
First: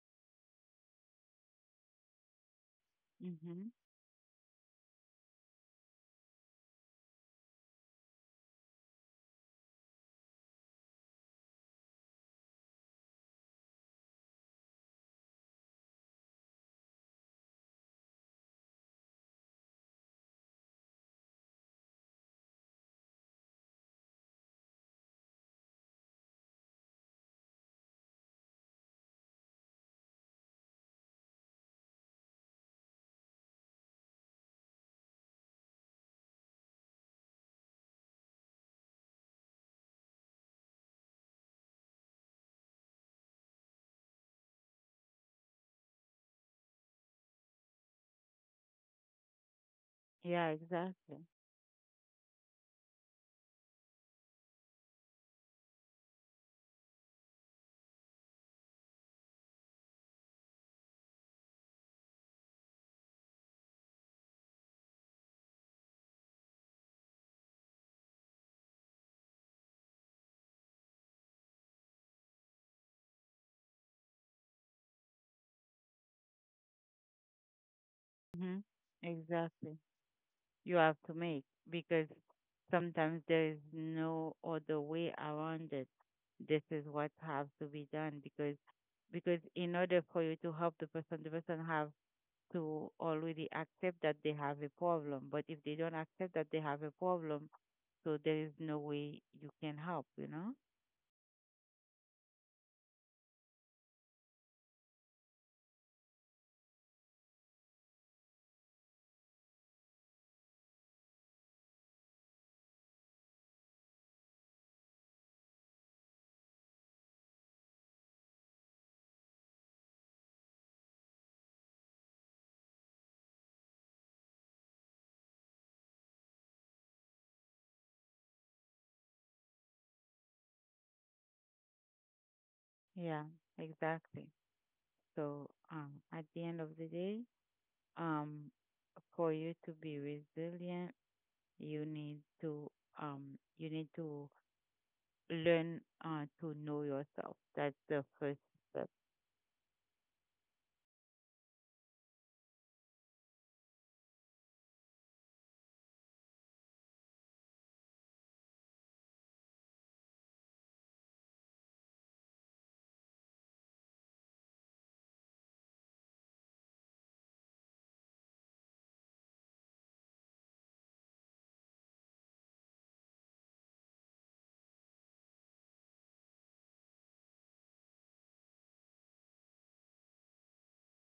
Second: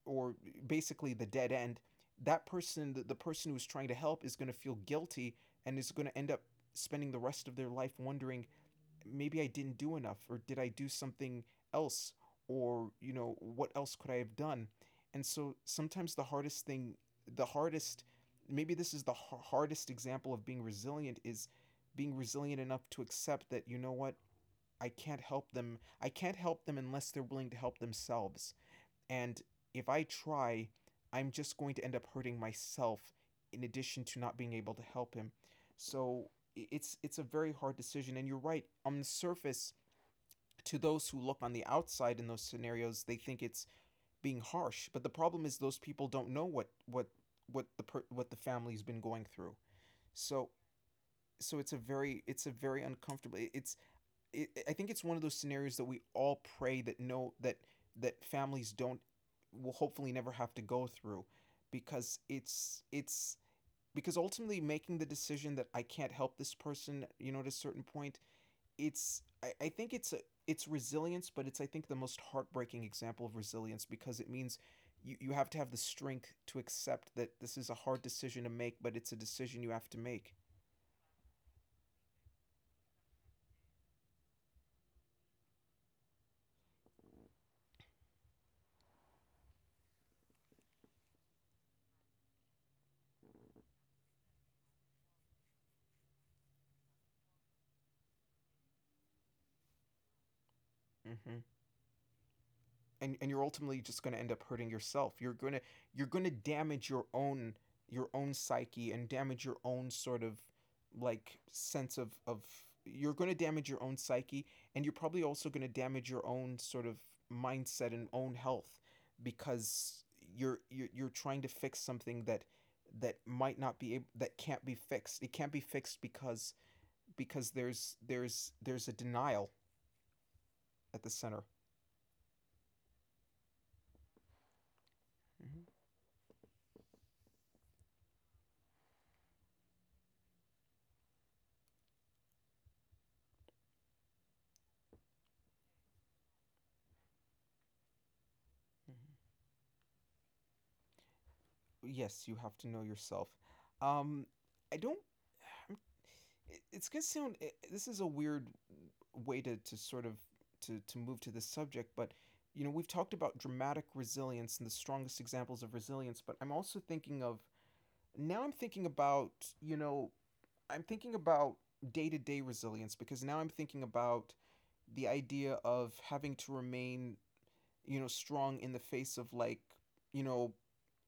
or basically the dead end, that person the, the person who's Mhm. trying to help is going to feel guilty and is going to end up spending the rest of their life wondering, maybe I didn't do enough, or did I do something else, or you know what else could I have done? And so sometimes the hardest thing the hardest maybe this is the hardest example of being resilient is being resilient enough to accept that, you know what, I can't help them. I can't help them unless they're willing to help themselves. And if I try, I'm just going to end up hurting myself in addition to not being able to help him. So it's it's a very hard decision, and you're right. On the surface, to those who look on the outside in those scenarios, they think it's being harsh, but the problem is those people don't know what what what the per- what the family's been going through. Yeah, So exactly. so it's a very it's a very uncomfortable it's it, I think it's one of those scenarios that we all pray that no that that families don't will hopefully never have to go through because it's it's because ultimately making the decision that I can't help this person, you know, at a certain point, it's I, I think it's a it's resilience, but it's I think the most heartbreaking example of resilience, because it means you, you have to have the strength to accept that this is a hard decision to Mhm. make, but it's a decision you Exactly. have to make. You have to make, because sometimes there is no other way around it. This is what has to be done because because in order for you to help the person, the person have to already accept that they have a problem. But if they don't accept that they have a problem, so there is no way you can help, you know? Mm-hmm. and and you're ultimately just going to end up hurting yourself. You're going to you're going to damage your own your own psyche and damage your own sort of like sense of of you're going to damage your own psyche, and you're probably also going to damage your own sort of mindset and own health because you're you're, you're trying to fix something that that might not be able, that can't be fixed. It can't be fixed because because there's there's there's a denial at the center. Yeah, exactly. So, Mm-hmm. um, at the end of the day, um, for you to be resilient, you need to um you need to learn, uh, to know yourself. That's the first step. Mm-hmm. Yes, you have to know yourself. Um, I don't. I'm, it- it's gonna sound. I This is a weird way to to sort of to to move to this subject, but you know we've talked about dramatic resilience and the strongest examples of resilience, but I'm also thinking of now. I'm thinking about, you know I'm thinking about day to day resilience because now I'm thinking about the idea of having to remain, you know, strong in the face of, like, you know,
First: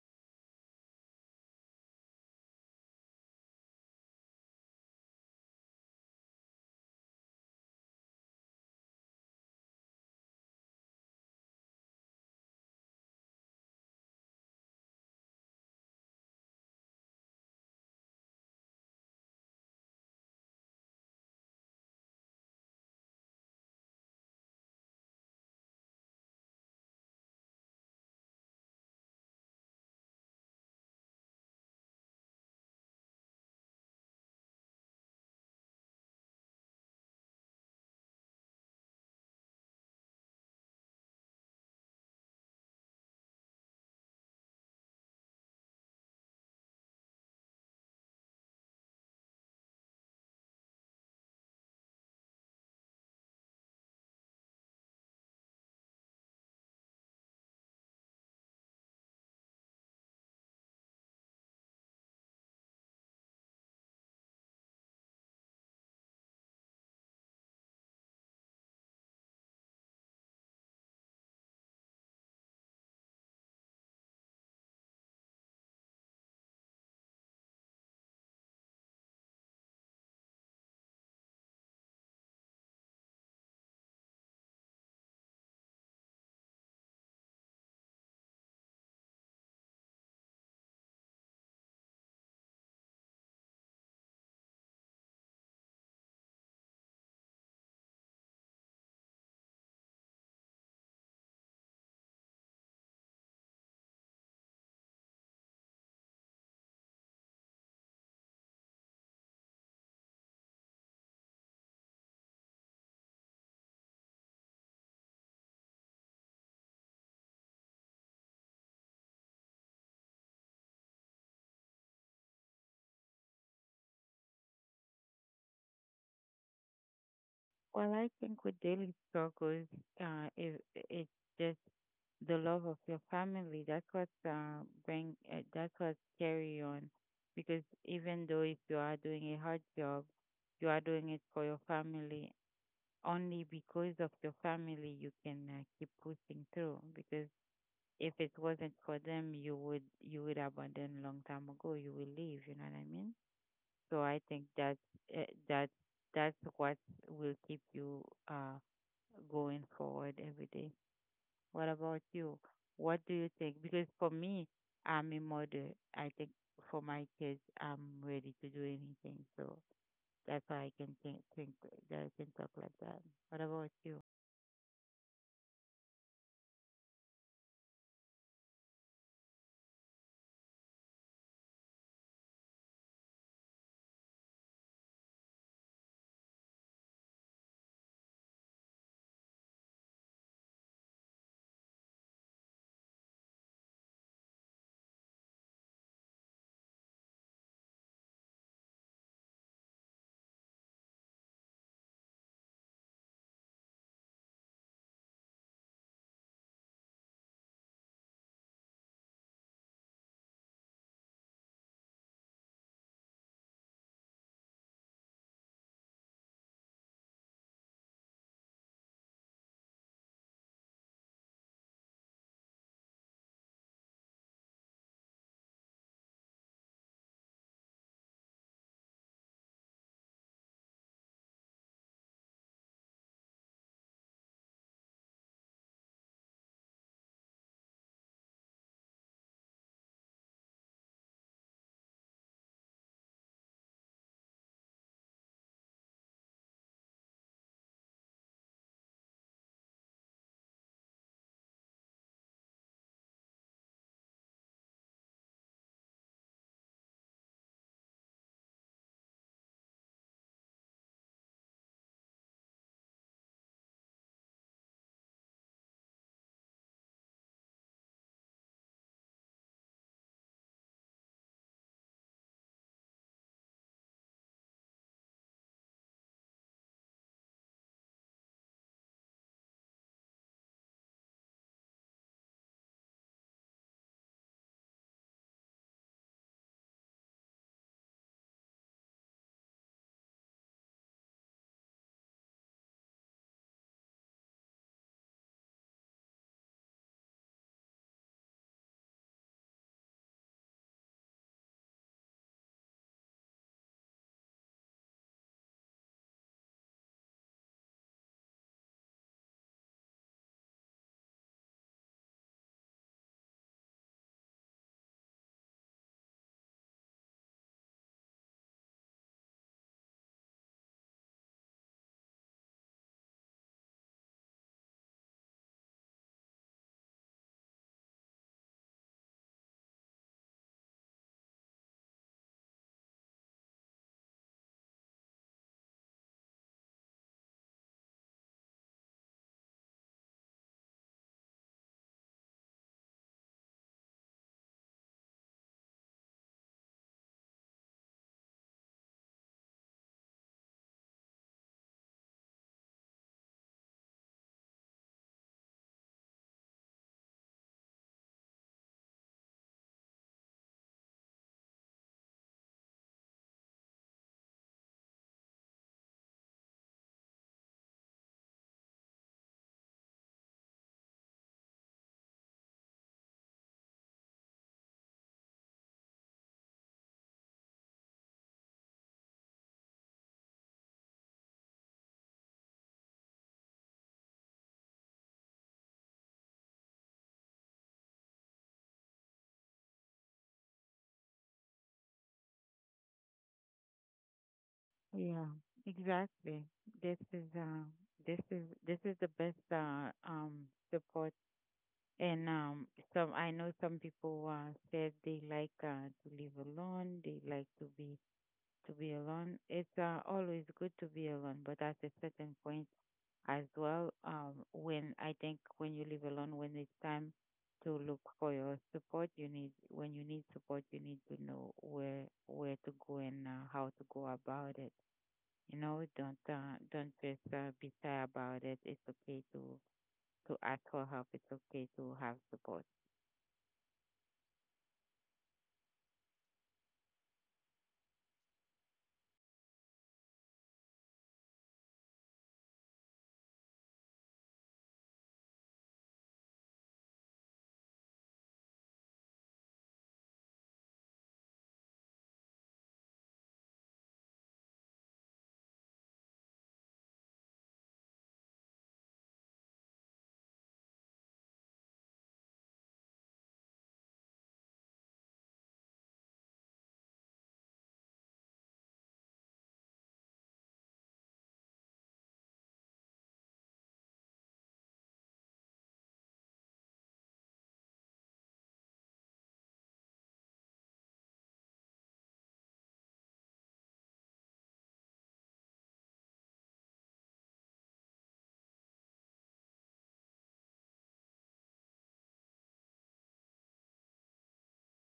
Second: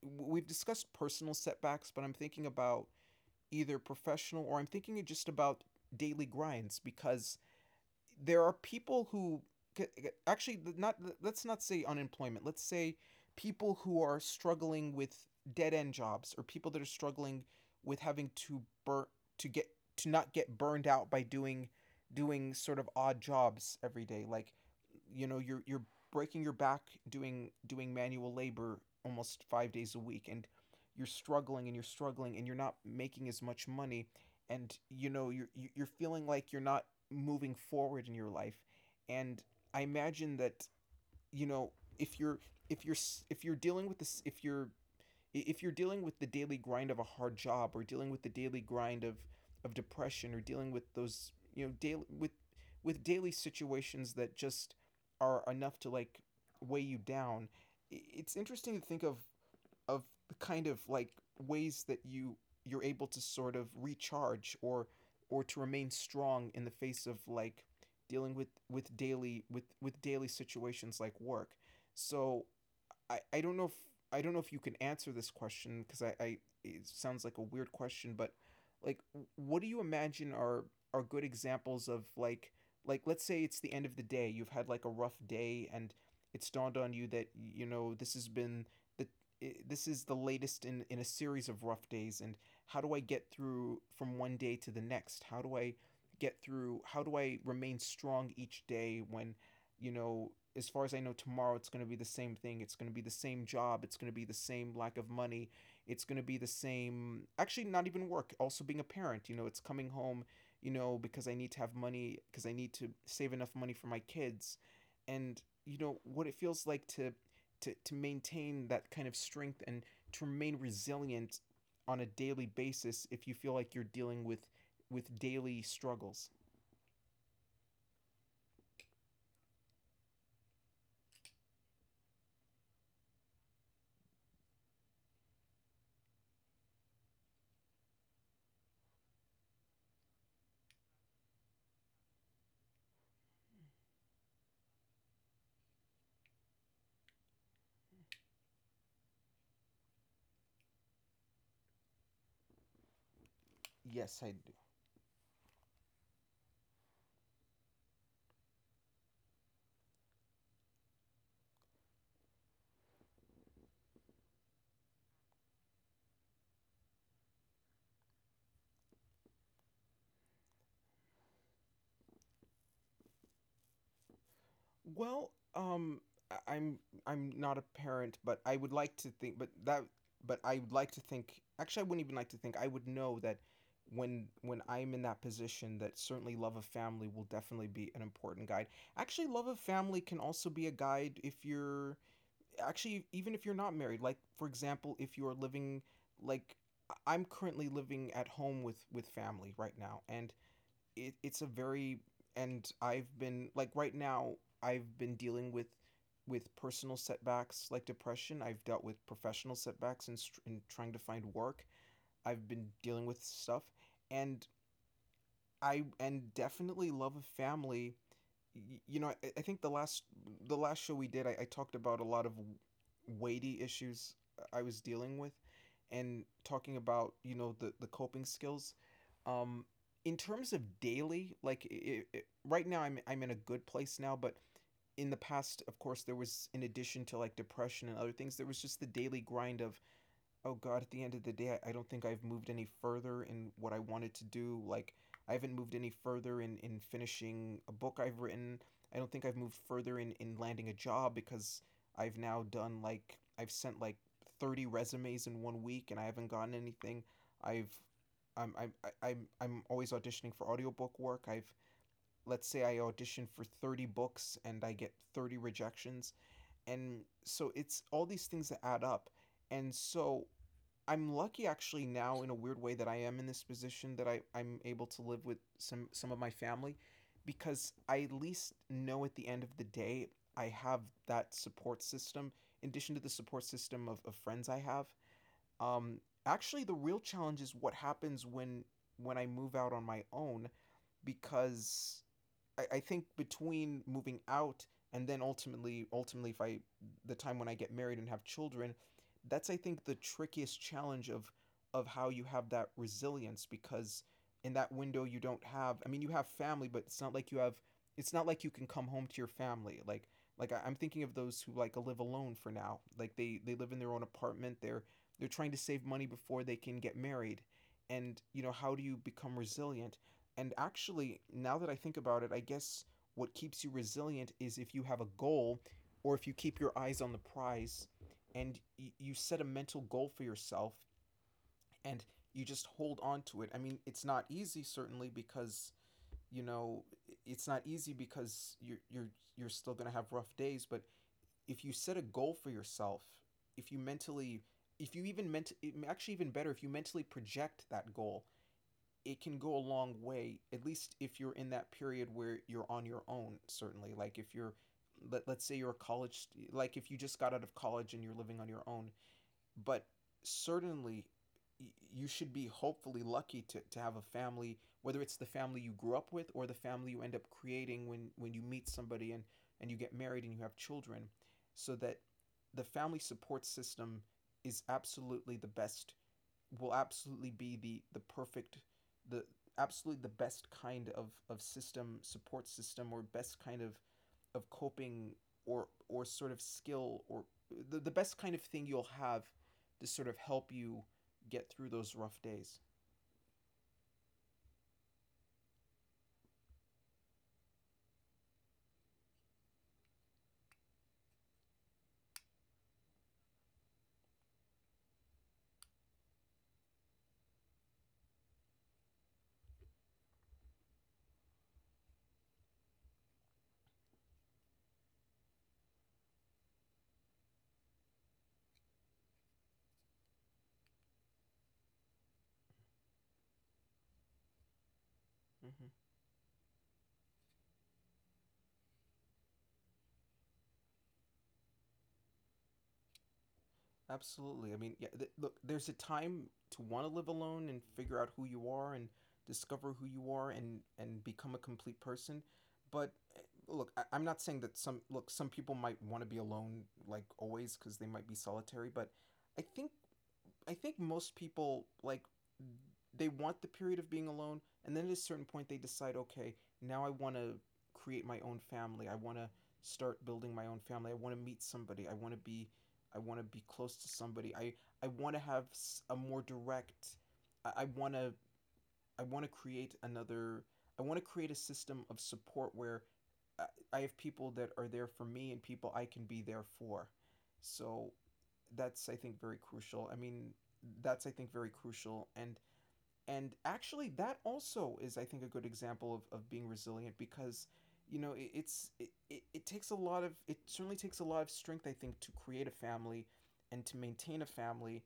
we've discussed personal setbacks, but I'm thinking about either professional or I'm thinking just about daily grinds because there are people who actually, not, let's not say unemployment, let's say people who are struggling with dead end jobs or people that are struggling with having to bur- to get to not get burned out by doing doing sort of odd jobs every day, like, you know you're you're breaking your back, doing doing manual labor almost five days a week, and you're struggling and you're struggling and you're not making as much money, and you know you're you- are you are feeling like you're not moving forward in your life. And I imagine that, you know if you're, if you're if you're dealing with this, if you're if you're dealing with the daily grind of a hard job or dealing with the daily grind of of depression or dealing with those, you know daily, with with daily situations that just are enough to, like, weigh you down. It's interesting to think of of the kind of, like, ways that you you're able to sort of recharge or or to remain strong in the face of, like, dealing with with daily with with daily situations like work. So I, I don't know if I don't know if you can answer this question, because I, I it sounds like a weird question, but, like, what do you imagine are are good examples of, like like let's say it's the end of the day, you've had, like, a rough day and it's dawned on you that, you know this has been the this is the latest in in a series of rough days, and how do I get through from one day to the next? How do I get through how do I remain strong each day when, you know, as far as I know, tomorrow it's going to be the same thing. It's going to be the same job. It's going to be the same lack of money. It's going to be the same, actually, not even work. Also, being a parent, you know, it's coming home, you know, because I need to have money, because I need to save enough money for my kids. And, you know, what it feels like to, to, to, maintain that kind of strength and to remain resilient on a daily basis if you feel like you're dealing with with daily struggles. Well, I think with daily struggles, uh it, it's just the love of your family. That's what, uh, bring uh, that's what carry you on. Because even though if you are doing a hard job, you are doing it for your family. Only because of your family you can, uh, keep pushing through. Because if it wasn't for them, you would you would abandon long time ago. You will leave. You know what I mean? So I Yes, I think do. that, eh, that that's what will keep you, uh going forward every day. What about you? What do you think? Because for me, I'm a mother. I think for my kids, I'm ready to do anything. So that's why I can think, think that I can talk like that. What about you? Well, um, I- I'm I'm not a parent, but I would like to think, but that, but I would like to think. Actually, I wouldn't even like to think. I would know that when when I'm in that position, that certainly love of family will definitely be an important guide. Actually, love of family can also be a guide if you're actually, even if you're not married. Like for example, if you are living, like, I- I'm currently living at home with with family right now, and it, it's a very, and I've been, like, right now I've been dealing with with personal setbacks like depression. I've dealt with professional setbacks and in, in trying to find work. I've been dealing with stuff, and I and definitely love of family. you know, I, I think the last the last show we did, I, I talked about a lot of weighty issues I was dealing with, and talking about, you know the the coping skills. Um, in terms of daily, like, I I right now, I'm I'm in a good place now, but in the past, of course, there was, in addition to, like, depression and other things, there was just the daily grind of, oh god, at the end of the day, I, I don't think I've moved any further in what I wanted to do. Like, I haven't moved any further in, in finishing a book I've written. I don't think I've moved further in, in landing a job, because I've now done, like, I've sent, like, thirty resumes in one week and I haven't gotten anything. I've I'm, I'm, I'm, I'm always auditioning for audiobook work. I've, let's say I audition for thirty books and I get thirty rejections. And so it's all these things that add up. And so I'm lucky, actually, now, in a weird way, that I am in this position, that I, I'm able to live with some some of my family, because I at least know at the end of the day I have that support system in addition to the support system of, of friends I have. Um, Actually, the real challenge is what happens when when I move out on my own, because I, I think between moving out and then ultimately ultimately if I the time when I get married and have children, that's, I think, the trickiest challenge of of how you have that resilience, because in that window you don't have, I mean, you have family, but it's not like you have it's not like you can come home to your family, like like I, I'm thinking of those who, like, live alone for now, like they they live in their own apartment, they're they're trying to save money before they can get married. And you know how do you become resilient? And actually, now that I think about it, I guess what keeps you resilient is if you have a goal or if you keep your eyes on the prize, and y- you set a mental goal for yourself and you just hold on to it. I mean, it's not easy, certainly, because you know it's not easy because you're you're you're still gonna have rough days. But if you set a goal for yourself, if you mentally, if you even ment, e-, actually, even better, if you mentally project that goal, it can go a long way, at least if you're in that period where you're on your own, certainly, like, if you're, let, let's say you're a college, like, if you just got out of college and you're living on your own. But certainly you should be hopefully lucky to, to have a family, whether it's the family you grew up with or the family you end up creating when when you meet somebody and and you get married and you have children, so that the family support system is absolutely the best, will absolutely be the the perfect, the, absolutely the best kind of of system, support system, or best kind of of coping or or sort of skill, or the, the best kind of thing you'll have to sort of help you get through those rough days. Yeah, exactly. This is, uh, this is this is the best, uh, um support. And, um, some I know some people, uh, said they like, uh, to live alone. They like to be, to be alone. It's, uh, always good to be alone, but at a certain point as well, um, when I think when you live alone, when it's time to look for your support, you need when you need support, you need to know where where to go and, uh, how to go about it. you Mm-hmm. know, don't, uh, don't just, uh, be sad about it. It's okay to to ask for help. It's okay to have support. Absolutely. I mean, yeah. Th- look, there's a time to want to live alone and figure out who you are, and discover who you are and and become a complete person. But eh, look, I- I'm not saying that, some look, some people might want to be alone, like, always, because they might be solitary. But I think, I think most people, like, they want the period of being alone, and then at a certain point they decide, okay, now I want to create my own family. I want to start building my own family. I want to meet somebody. I want to be I want to be close to somebody. I I want to have, a more direct I, I want to, I want to create another I want to create a system of support where I, I have people that are there for me and people I can be there for. So that's, I think, very crucial. I mean, that's, I think, very crucial, and and actually that also is, I think, a good example of, of being resilient, because you know it, it's it, it, it takes a lot of, it certainly takes a lot of strength, I think, to create a family and to maintain a family,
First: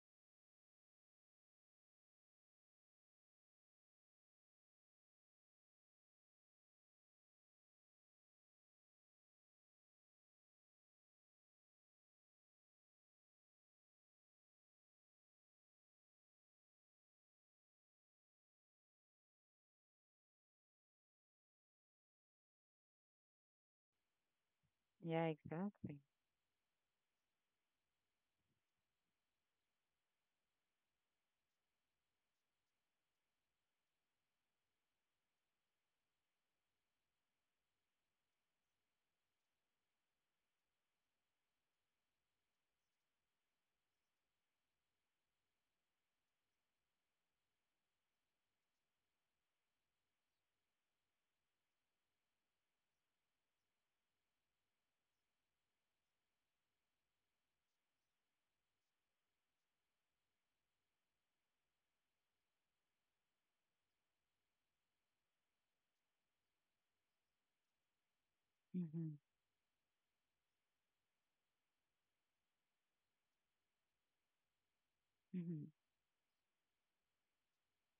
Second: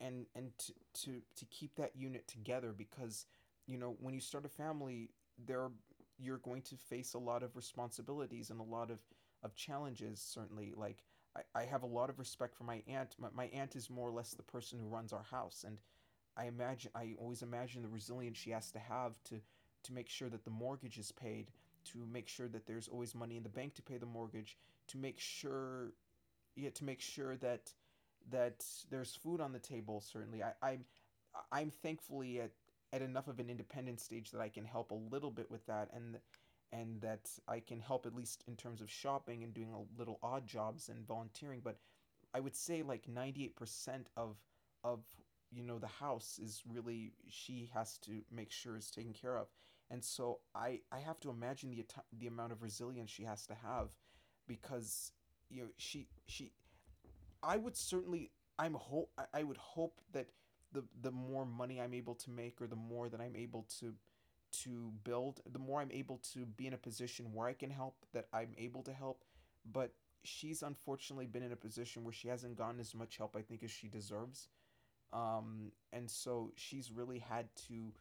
and and to, to to keep that unit together, because you know when you start a family, there are- you're going to face a lot of responsibilities and a lot of of challenges, certainly, like, I, I have a lot of respect for my aunt. My, my aunt is more or less the person who runs our house, and I imagine I always imagine the resilience she has to have, to to make sure that the mortgage is paid, to make sure that there's always money in the bank to pay the mortgage, to make Yeah, sure, exactly. yeah, to make sure that that there's food on the table. Certainly, I, I'm I'm thankfully at at enough of an independent stage that I can help a little bit with that, and and that I can help at least in terms of shopping and doing a little odd jobs and volunteering. But I would say like ninety eight percent of of you know the house is really she has to make sure is taken care of. And so i i have to imagine the the amount of resilience she has to have because you know she she I would certainly I'm hope I would hope that the the more money I'm able to make, or the more that I'm able to to build, the more I'm able to be in a position where I can help, that I'm able to Mm-hmm. help. But she's unfortunately been in a position where she hasn't gotten as much help I think as she deserves. Mm-hmm. Um, and so she's really had to,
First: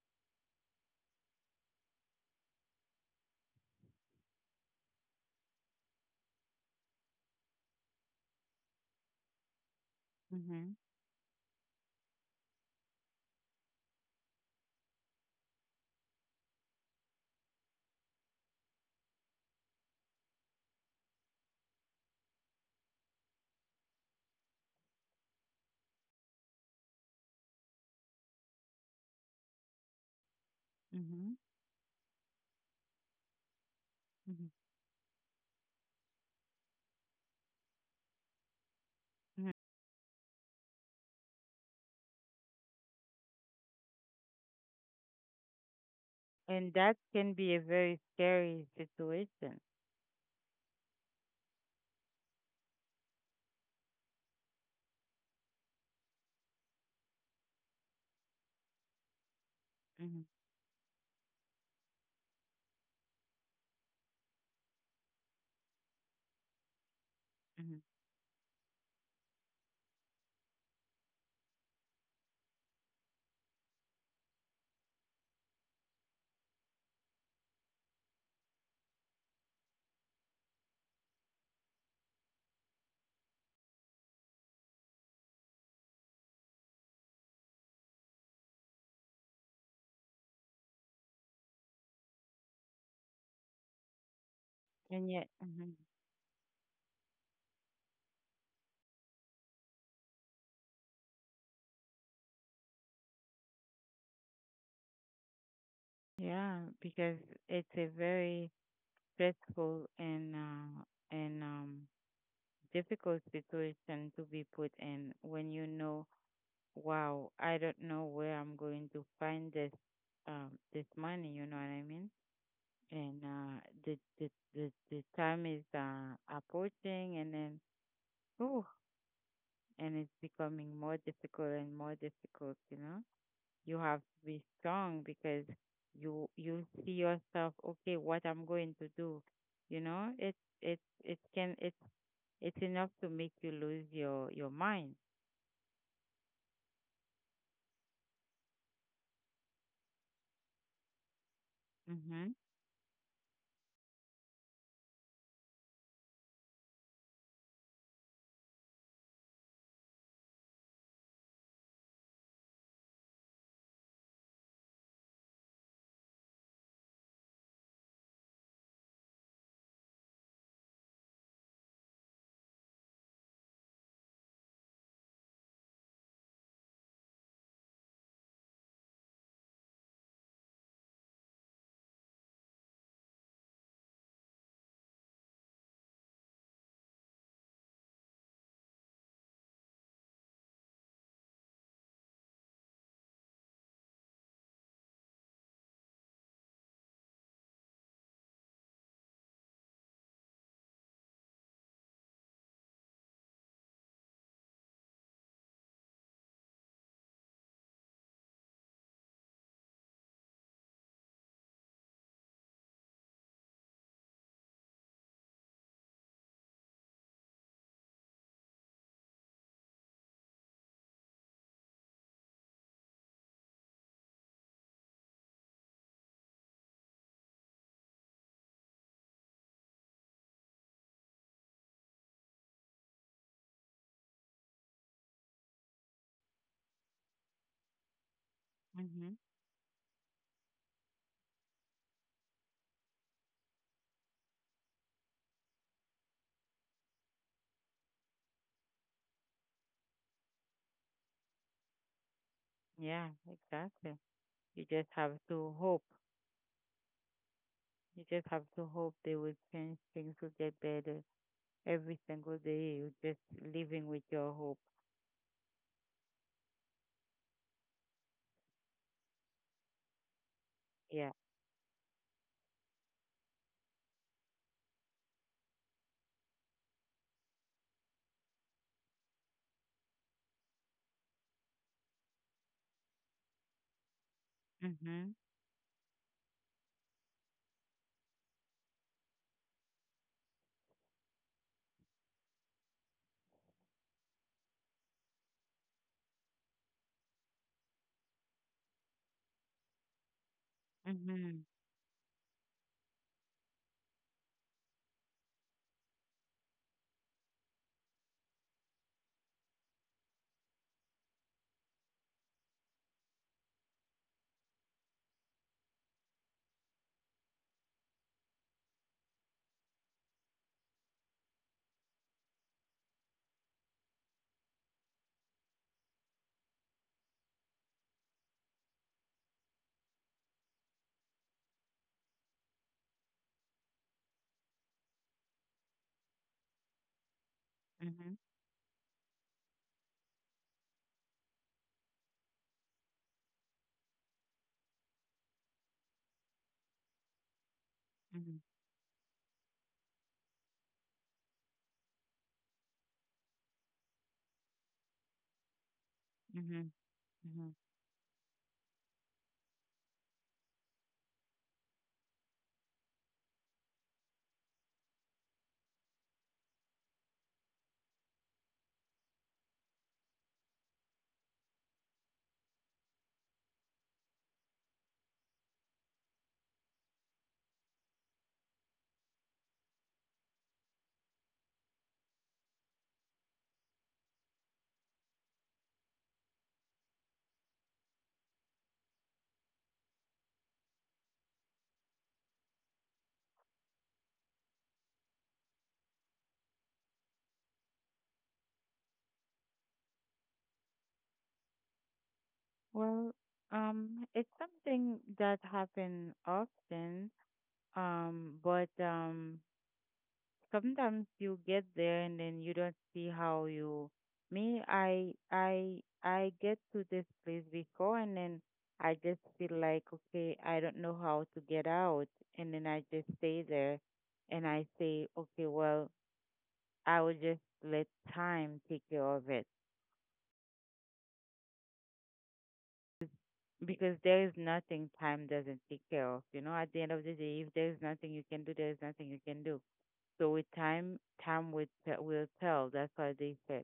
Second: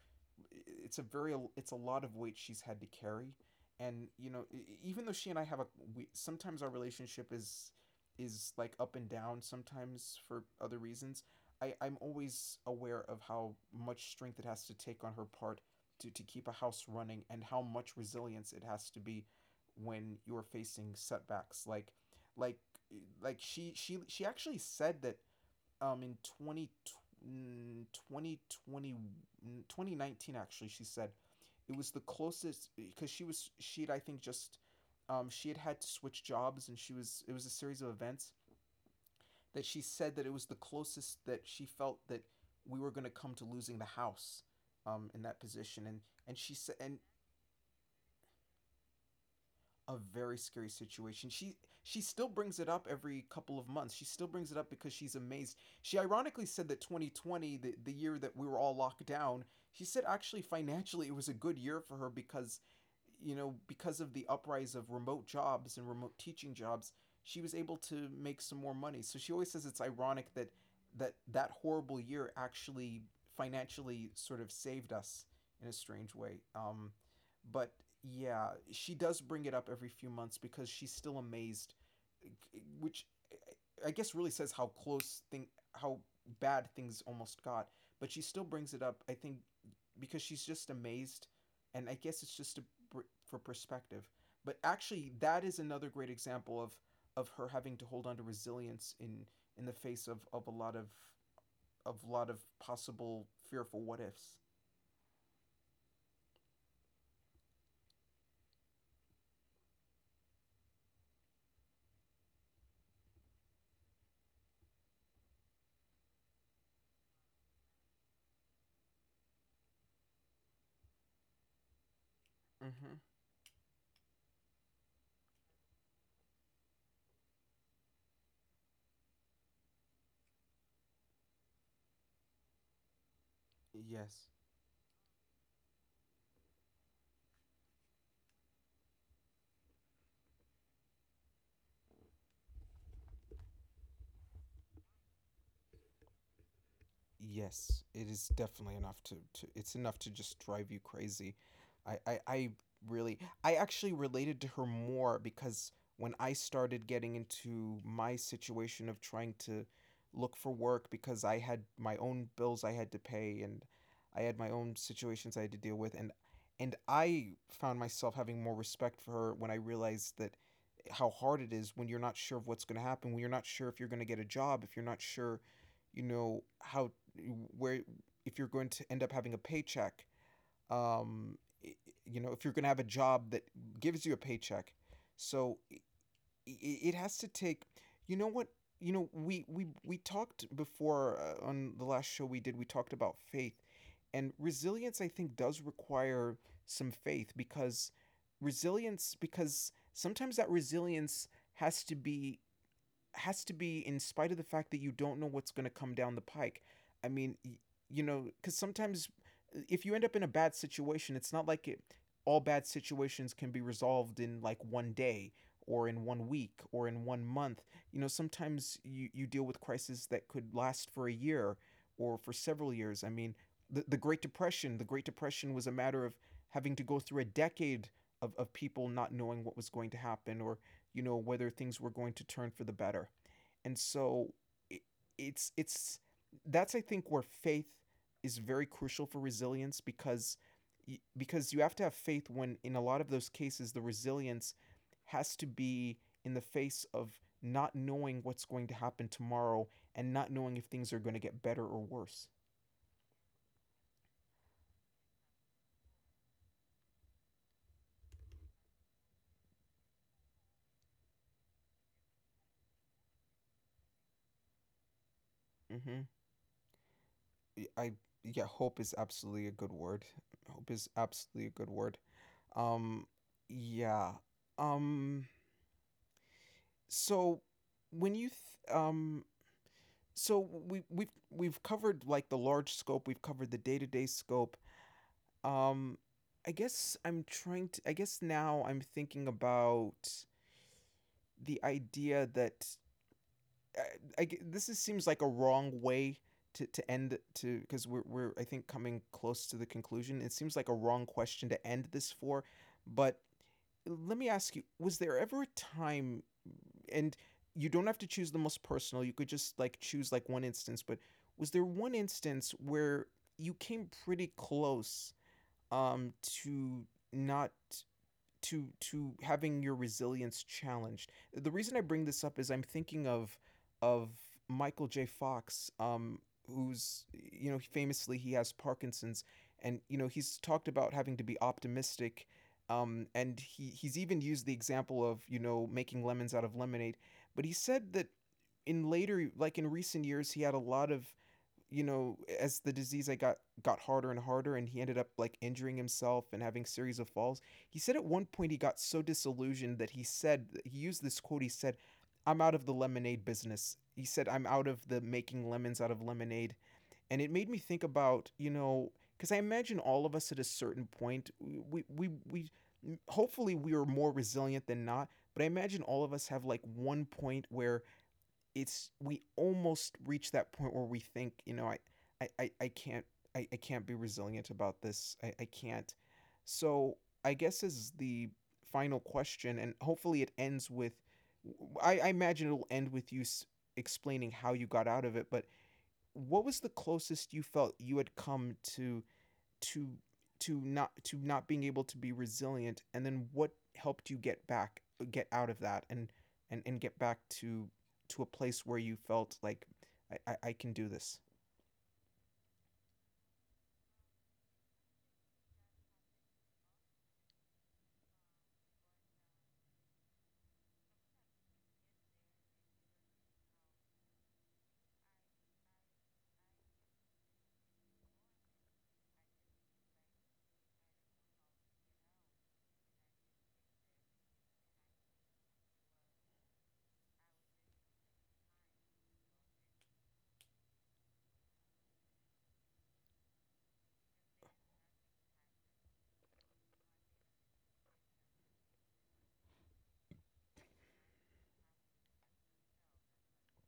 it's a very, it's a lot of weight she's had to carry. And you know, e- e, even though she and I have a, we, sometimes our relationship is is like up and down sometimes for Mm-hmm. other reasons, i i'm always aware of how much strength it has to take on her part to to keep a house running, and how much resilience it has to be when you're facing setbacks like like like she she she actually said that um in twenty, mm, mm, twenty nineteen actually. She said Mm-hmm. Mm-hmm. it was the closest, because she was she had I think just, um she had had to switch jobs, and she was it was a series of events Mm-hmm. that she said, that it was the closest that she felt that we were going to come to losing the house, um, in that position. And and she And said, that and can be a very scary situation. a very scary situation. She she still brings it up every couple of months. She still brings it up because she's amazed. She ironically said that twenty twenty, the, the year that we were all locked down, she said Mm-hmm. actually financially it was a good year for her because, you know, because of the uprise of remote jobs and remote teaching jobs, she was Mm-hmm. able to make some more money. So she always says it's ironic that that that horrible year actually financially sort of saved us in a strange way. Um, but yeah, she does bring it up every few months because she's still amazed, which I guess really says how close thing how bad things almost got. But she still brings it up, I think, because she's just amazed, and I guess it's just to, for perspective. But And actually, yet, that is mhm. another great example of of her having to hold on to resilience in in the face of of a lot of of lot of possible fearful what ifs. Yeah, because it's a very stressful and, uh, and um, difficult situation to be put in when, you know wow, I don't know where I'm going to find this, um this money. You know what I mean? Mm-hmm. And, uh the the the, the time is, uh approaching, and then, oh and it's becoming more difficult and more difficult, you know? You have to Yes. be strong because you you see yourself, okay, what I'm going to do? You know? It's it's it can it's it's enough to make you lose your your mind. Yes, it is definitely enough to, to it's enough to just drive you crazy. I, I, Mhm. I really, I actually related to her more because when I started getting into my situation of trying to look for work, because I had my own bills I had to pay, and I had my own situations I had to deal with, and and I found myself having more respect for her when I realized that how hard it is when you're not sure of what's going to happen, when you're not sure if you're going to get a job, if you're not sure, you know, how, where, if you're going to end up having a paycheck, um, you know, if you're going to have a job that gives you a paycheck. So it has to take, you know what, you know, we we we talked before, uh, on the last show we did, we talked about faith, and resilience I think does require some faith, because resilience, because sometimes that resilience has to be, has to be in spite of the fact that you don't know what's going to come down the pike. I mean, you know, because sometimes, uh, if you end up in a bad situation, it's not like it, all bad situations can be resolved in like one day or in one week or in one month. You know, sometimes you, you deal with crises that could last for a year or for several years. I mean, the, the Great Depression, the Great Depression was a matter of having to go through a decade of, of people not knowing what was going to happen, or, you know, whether things were going to turn for the better. And so it, it's it's that's I think where faith is very crucial Mhm. for resilience, because because you have to have faith when, in a lot of those cases, the resilience has to be in the face of not knowing what's going to happen tomorrow and not knowing if things are going to get better or worse. Yeah, exactly. You just have to hope. You just have to hope they will change, things will get better every single day. You're just living with your hope. Mm-hmm. Y- I Yeah, hope is absolutely a good word. Hope is Yeah. absolutely a good word. Um yeah. Um so when you th- um so we we've we've covered like the large scope, we've covered the day-to-day scope. Mhm. Um i guess i'm trying to, I guess now I'm thinking about the idea that, i, I g- this is, seems like a wrong way to, to end to, because we're, we're I think coming close to the conclusion, it seems like a wrong Mhm. question to end this for. But let me ask you, was there ever a time, and you don't have to choose the most personal, you could just like choose like one instance, but was there one instance where you came pretty close, um, to not, to to having your resilience challenged? The reason I bring this up is I'm thinking of of Michael J. Fox, um, who's, you know, famously he has Parkinson's, and, you know, he's talked about having to be optimistic, um, and he he's even used the example of, you know, making lemons out of lemonade. But he said that Mhm. in later, like in recent years, he had a lot of, you know, as the disease I got got harder and harder, and he ended up like injuring himself and having series of falls. He said at one Mhm. point he got so disillusioned that he said he used this quote. He said, "I'm out of the lemonade business." He said, "I'm out of the making lemons out of lemonade," Mhm. and it made me Mhm. think about, you know, because I imagine all of us at a certain point, we we we hopefully we are more resilient than not, but I imagine all of us have like one point where it's, we almost reach that point where we think, you know, I, I, I, can't, I, I can't be resilient about this. I, I can't. So I guess is the final question, and hopefully it ends with I, I imagine it'll end with you explaining how you got out of it. But what was the closest you felt you had come to to to not to not being able to be resilient, and then what helped you get back, get out of that, and and and get back to to a place where you felt like i i, I can do this? Well, um, it's something that happens often. um, but, um, sometimes you get there and then you don't see how you me I I I get to this place before, and then I just feel like, okay, I don't know how to get out, and then I just stay there and I say, okay, well, I will just let time take care of it. Because there is nothing time doesn't take care of, you know at the end of the day. If there is nothing you can do, there is nothing you can do. So with time, time will te- will tell. That's what they say.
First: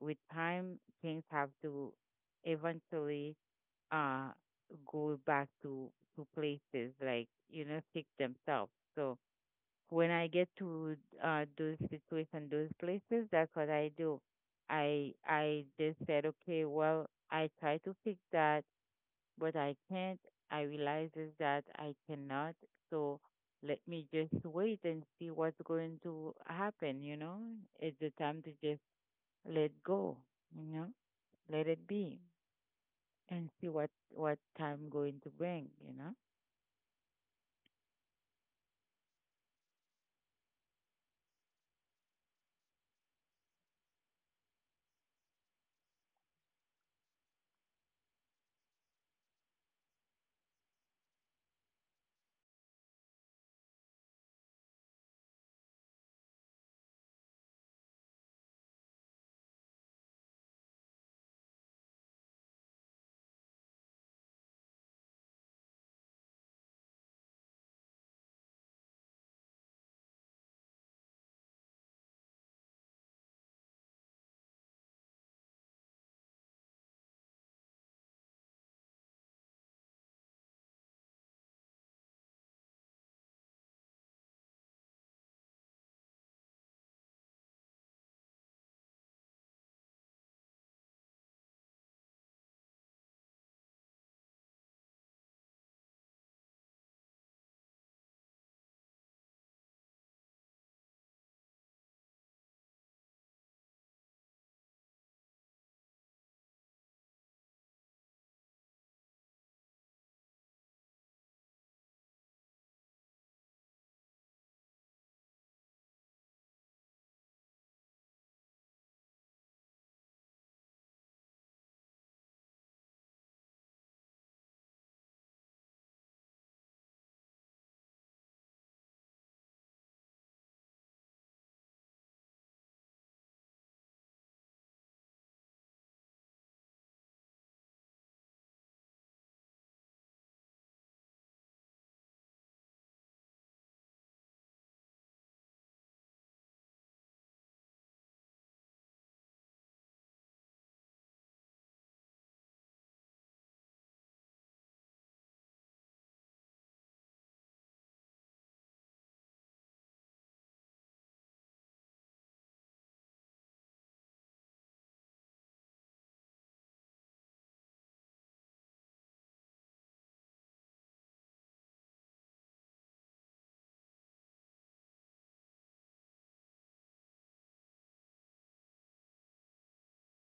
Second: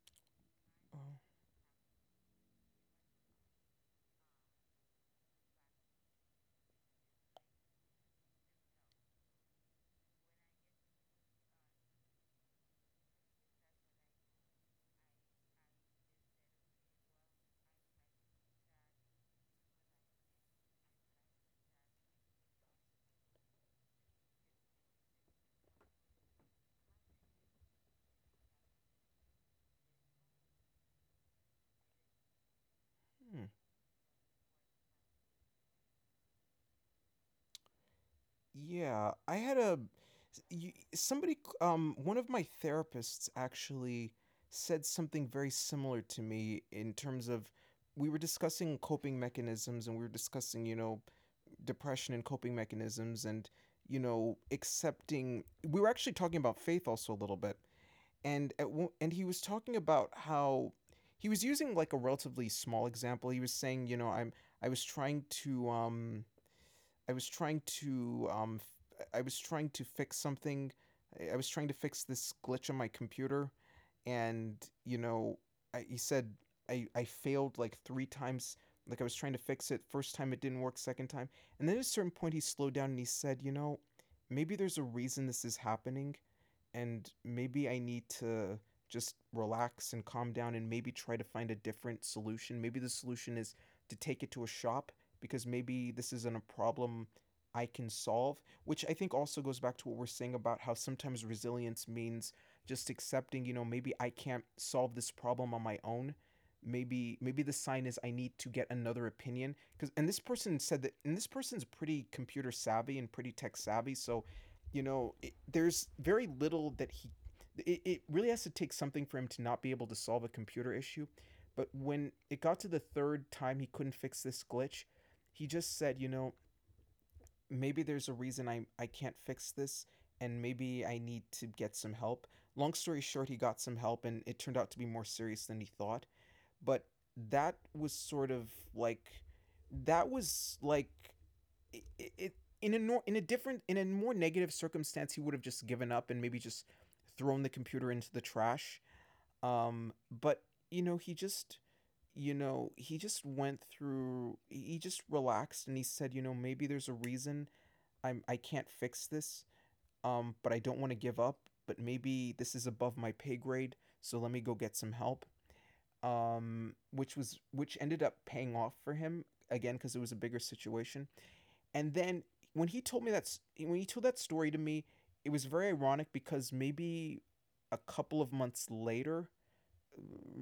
With time, Oh, things have to eventually, uh go back to, to places, like you know fix themselves. So when I get to, uh those situations, those places, that's what I do. I I just said, okay, well, I try to fix that, but I can't. I realizes that I cannot. So let me just wait and see what's going to happen. You know, it's the time to just let go. You know Let it be, hmm. and see what what time going to bring you know Yeah, I had a somebody, um, one of my therapists actually said something very similar to me in terms of, we were discussing coping mechanisms, and we were discussing, you know, depression and coping mechanisms, and, you know, accepting, we were actually talking about faith also a little bit. And at, and he was talking about how he was using like a relatively small example. He was saying, you know, i'm I was trying to um I was trying to, um, I was trying to fix something. I I was trying to fix this glitch on my computer, and, you know, I, he said, I I failed like three times. Like I was trying to fix it first time, it didn't work. Second time, and then at a certain point, he slowed down and he said, you know, maybe there's a reason this is happening, and maybe I need to just relax and calm down and maybe try to find a different solution. Maybe the solution is to take it to a shop, because maybe this isn't a problem I can solve, which I think also goes back to what we're saying about how sometimes resilience means just accepting, you know, maybe I can't solve this problem on my own. Maybe maybe the sign is I need to get another opinion, because, and this person said that, and this person's pretty computer savvy and pretty tech savvy, so, you know, it, there's very little that he. It, it really has to take something for him to not be able to solve a computer issue. But when it got to the third time he couldn't fix this glitch, he just said, you know, maybe there's a reason I, I can't fix this and maybe I need to get some help. Long story short, he got some help and it turned out to be more serious than he thought. But that was sort of like that was like it, it in a nor- in a different, in a more negative circumstance, he would have just given up and maybe just thrown the computer into the trash. Um but You know, he just you know he just went through he just relaxed and he said, you know, maybe there's a reason I'm I can't fix this, um but I don't want to give up, but maybe this is above my pay grade, so let me go get some help, um which was which ended up paying off for him, again, because it was a bigger situation. And then when he told me that when he told that story to me, it was very ironic because maybe a couple of months later,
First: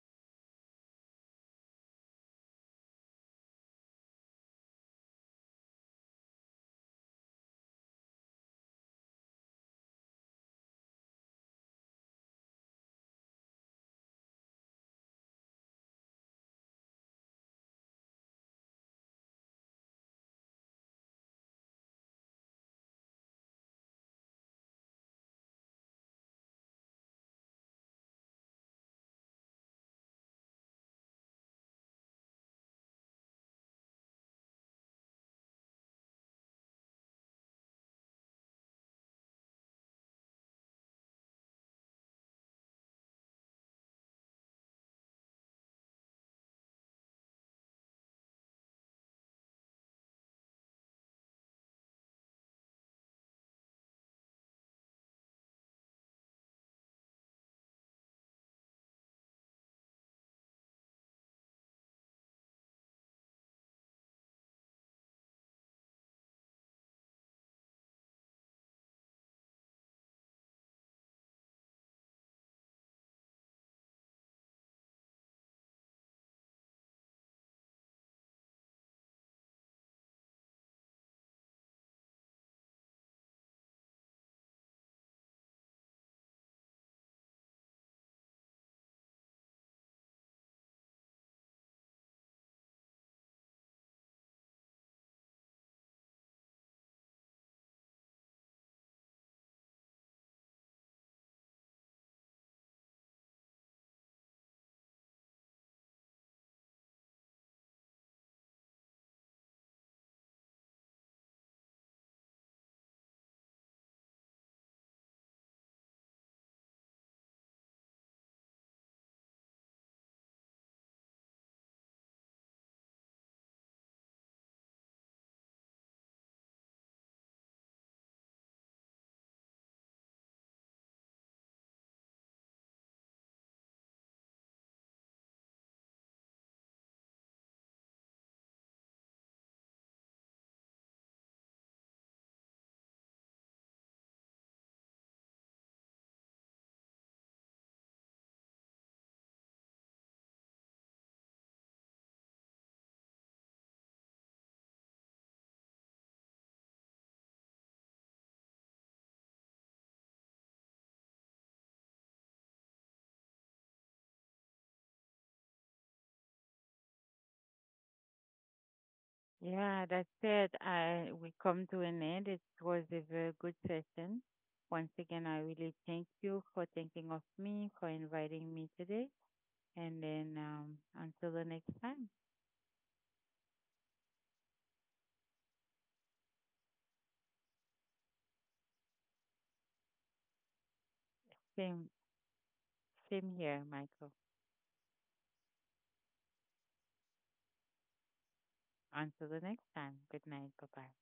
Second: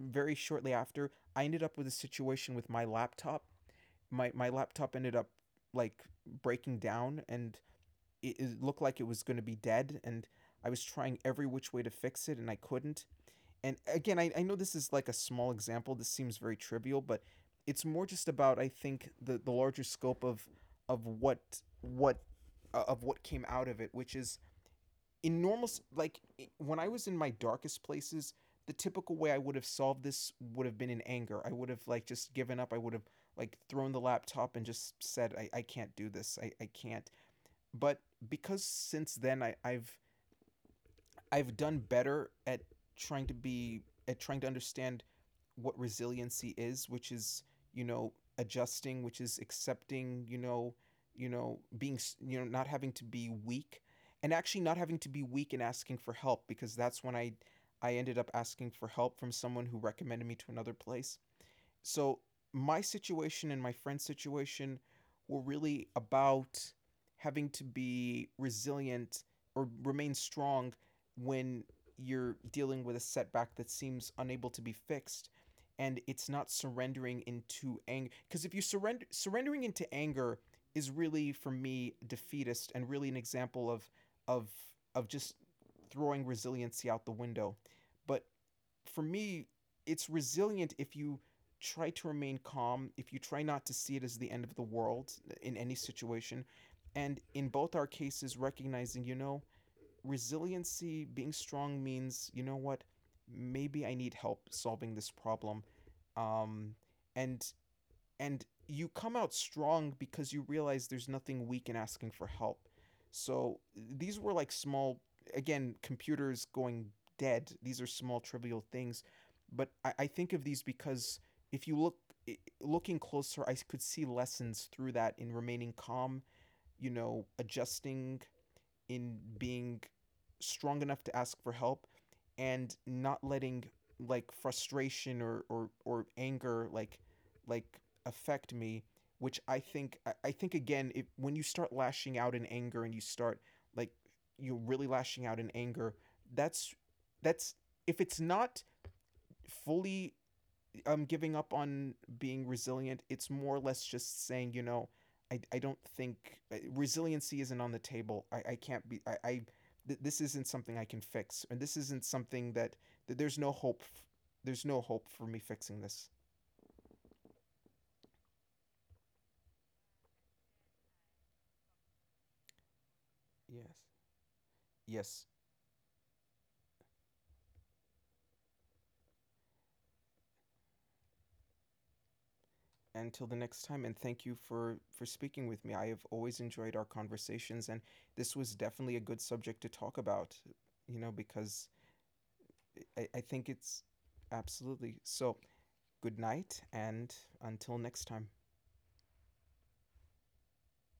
very shortly after, I ended up with a situation with my laptop. My my laptop ended up, like, breaking down, and it, it looked like it was going to be dead, and I was trying every which way to fix it and I couldn't. And again, I, I know this is like a small example, this seems very trivial, but it's more just about, I think, the, the larger scope of of what what uh, of what came out of it, which is, in normal, like, when I was in my darkest places, the typical way I would have solved this would have been in anger. I would have, like, just given up. I would have, like, thrown the laptop and just said, i, I can't do this. I, I can't. But because since then I, I've i've done better at trying to be, at trying to understand what resiliency is, which is, you know, adjusting, which is accepting, you know, you know being you know not having to be weak, and actually not having to be weak and asking for help, because that's when I I ended up asking for help from someone who recommended me to another place. So my situation and my friend's situation were really about having to be resilient or remain strong when you're dealing with a setback that seems unable to be fixed. And it's not surrendering into anger, because if you surrender surrendering into anger is really, for me, defeatist and really an example of of of just throwing resiliency out the window. But for me, it's resilient if you try to remain calm, if you try not to see it as the end of the world in any situation. And in both our cases, recognizing, you know, resiliency, being strong means, you know what, maybe I need help solving this problem. Um, and and you come out strong because you realize there's nothing weak in asking for help. So these were like small, again, computers going dead. These are small, trivial things, but I, I think of these because if you look looking closer, I could see lessons through that in remaining calm. You know, adjusting, in being strong enough to ask for help and not letting, like, frustration or or, or anger, like, like affect me. Which I think, I- i think again, it, when you start lashing out in anger and you start, like, you're really lashing out in anger, that's, that's if it's not fully um giving up on being resilient. It's more or less just saying, you know, I, I don't think uh, resiliency isn't on the table. I, I can't be. I, I th- this isn't something I can fix, and this isn't something that, that there's no hope. f- There's no hope for me fixing this. Yeah, that's it. I We come to an end. It was a very good Yes. session. Once again, Yes. I really thank you for thinking of me, for inviting me today. And then, um until the next time. Until the next time, and thank you for for speaking with me. I have always enjoyed our conversations, and this was definitely a good subject to talk about. You know, because same I, I same think here, it's Michael. absolutely so. Good night, and until next time. Until the next time. Good night. Bye bye.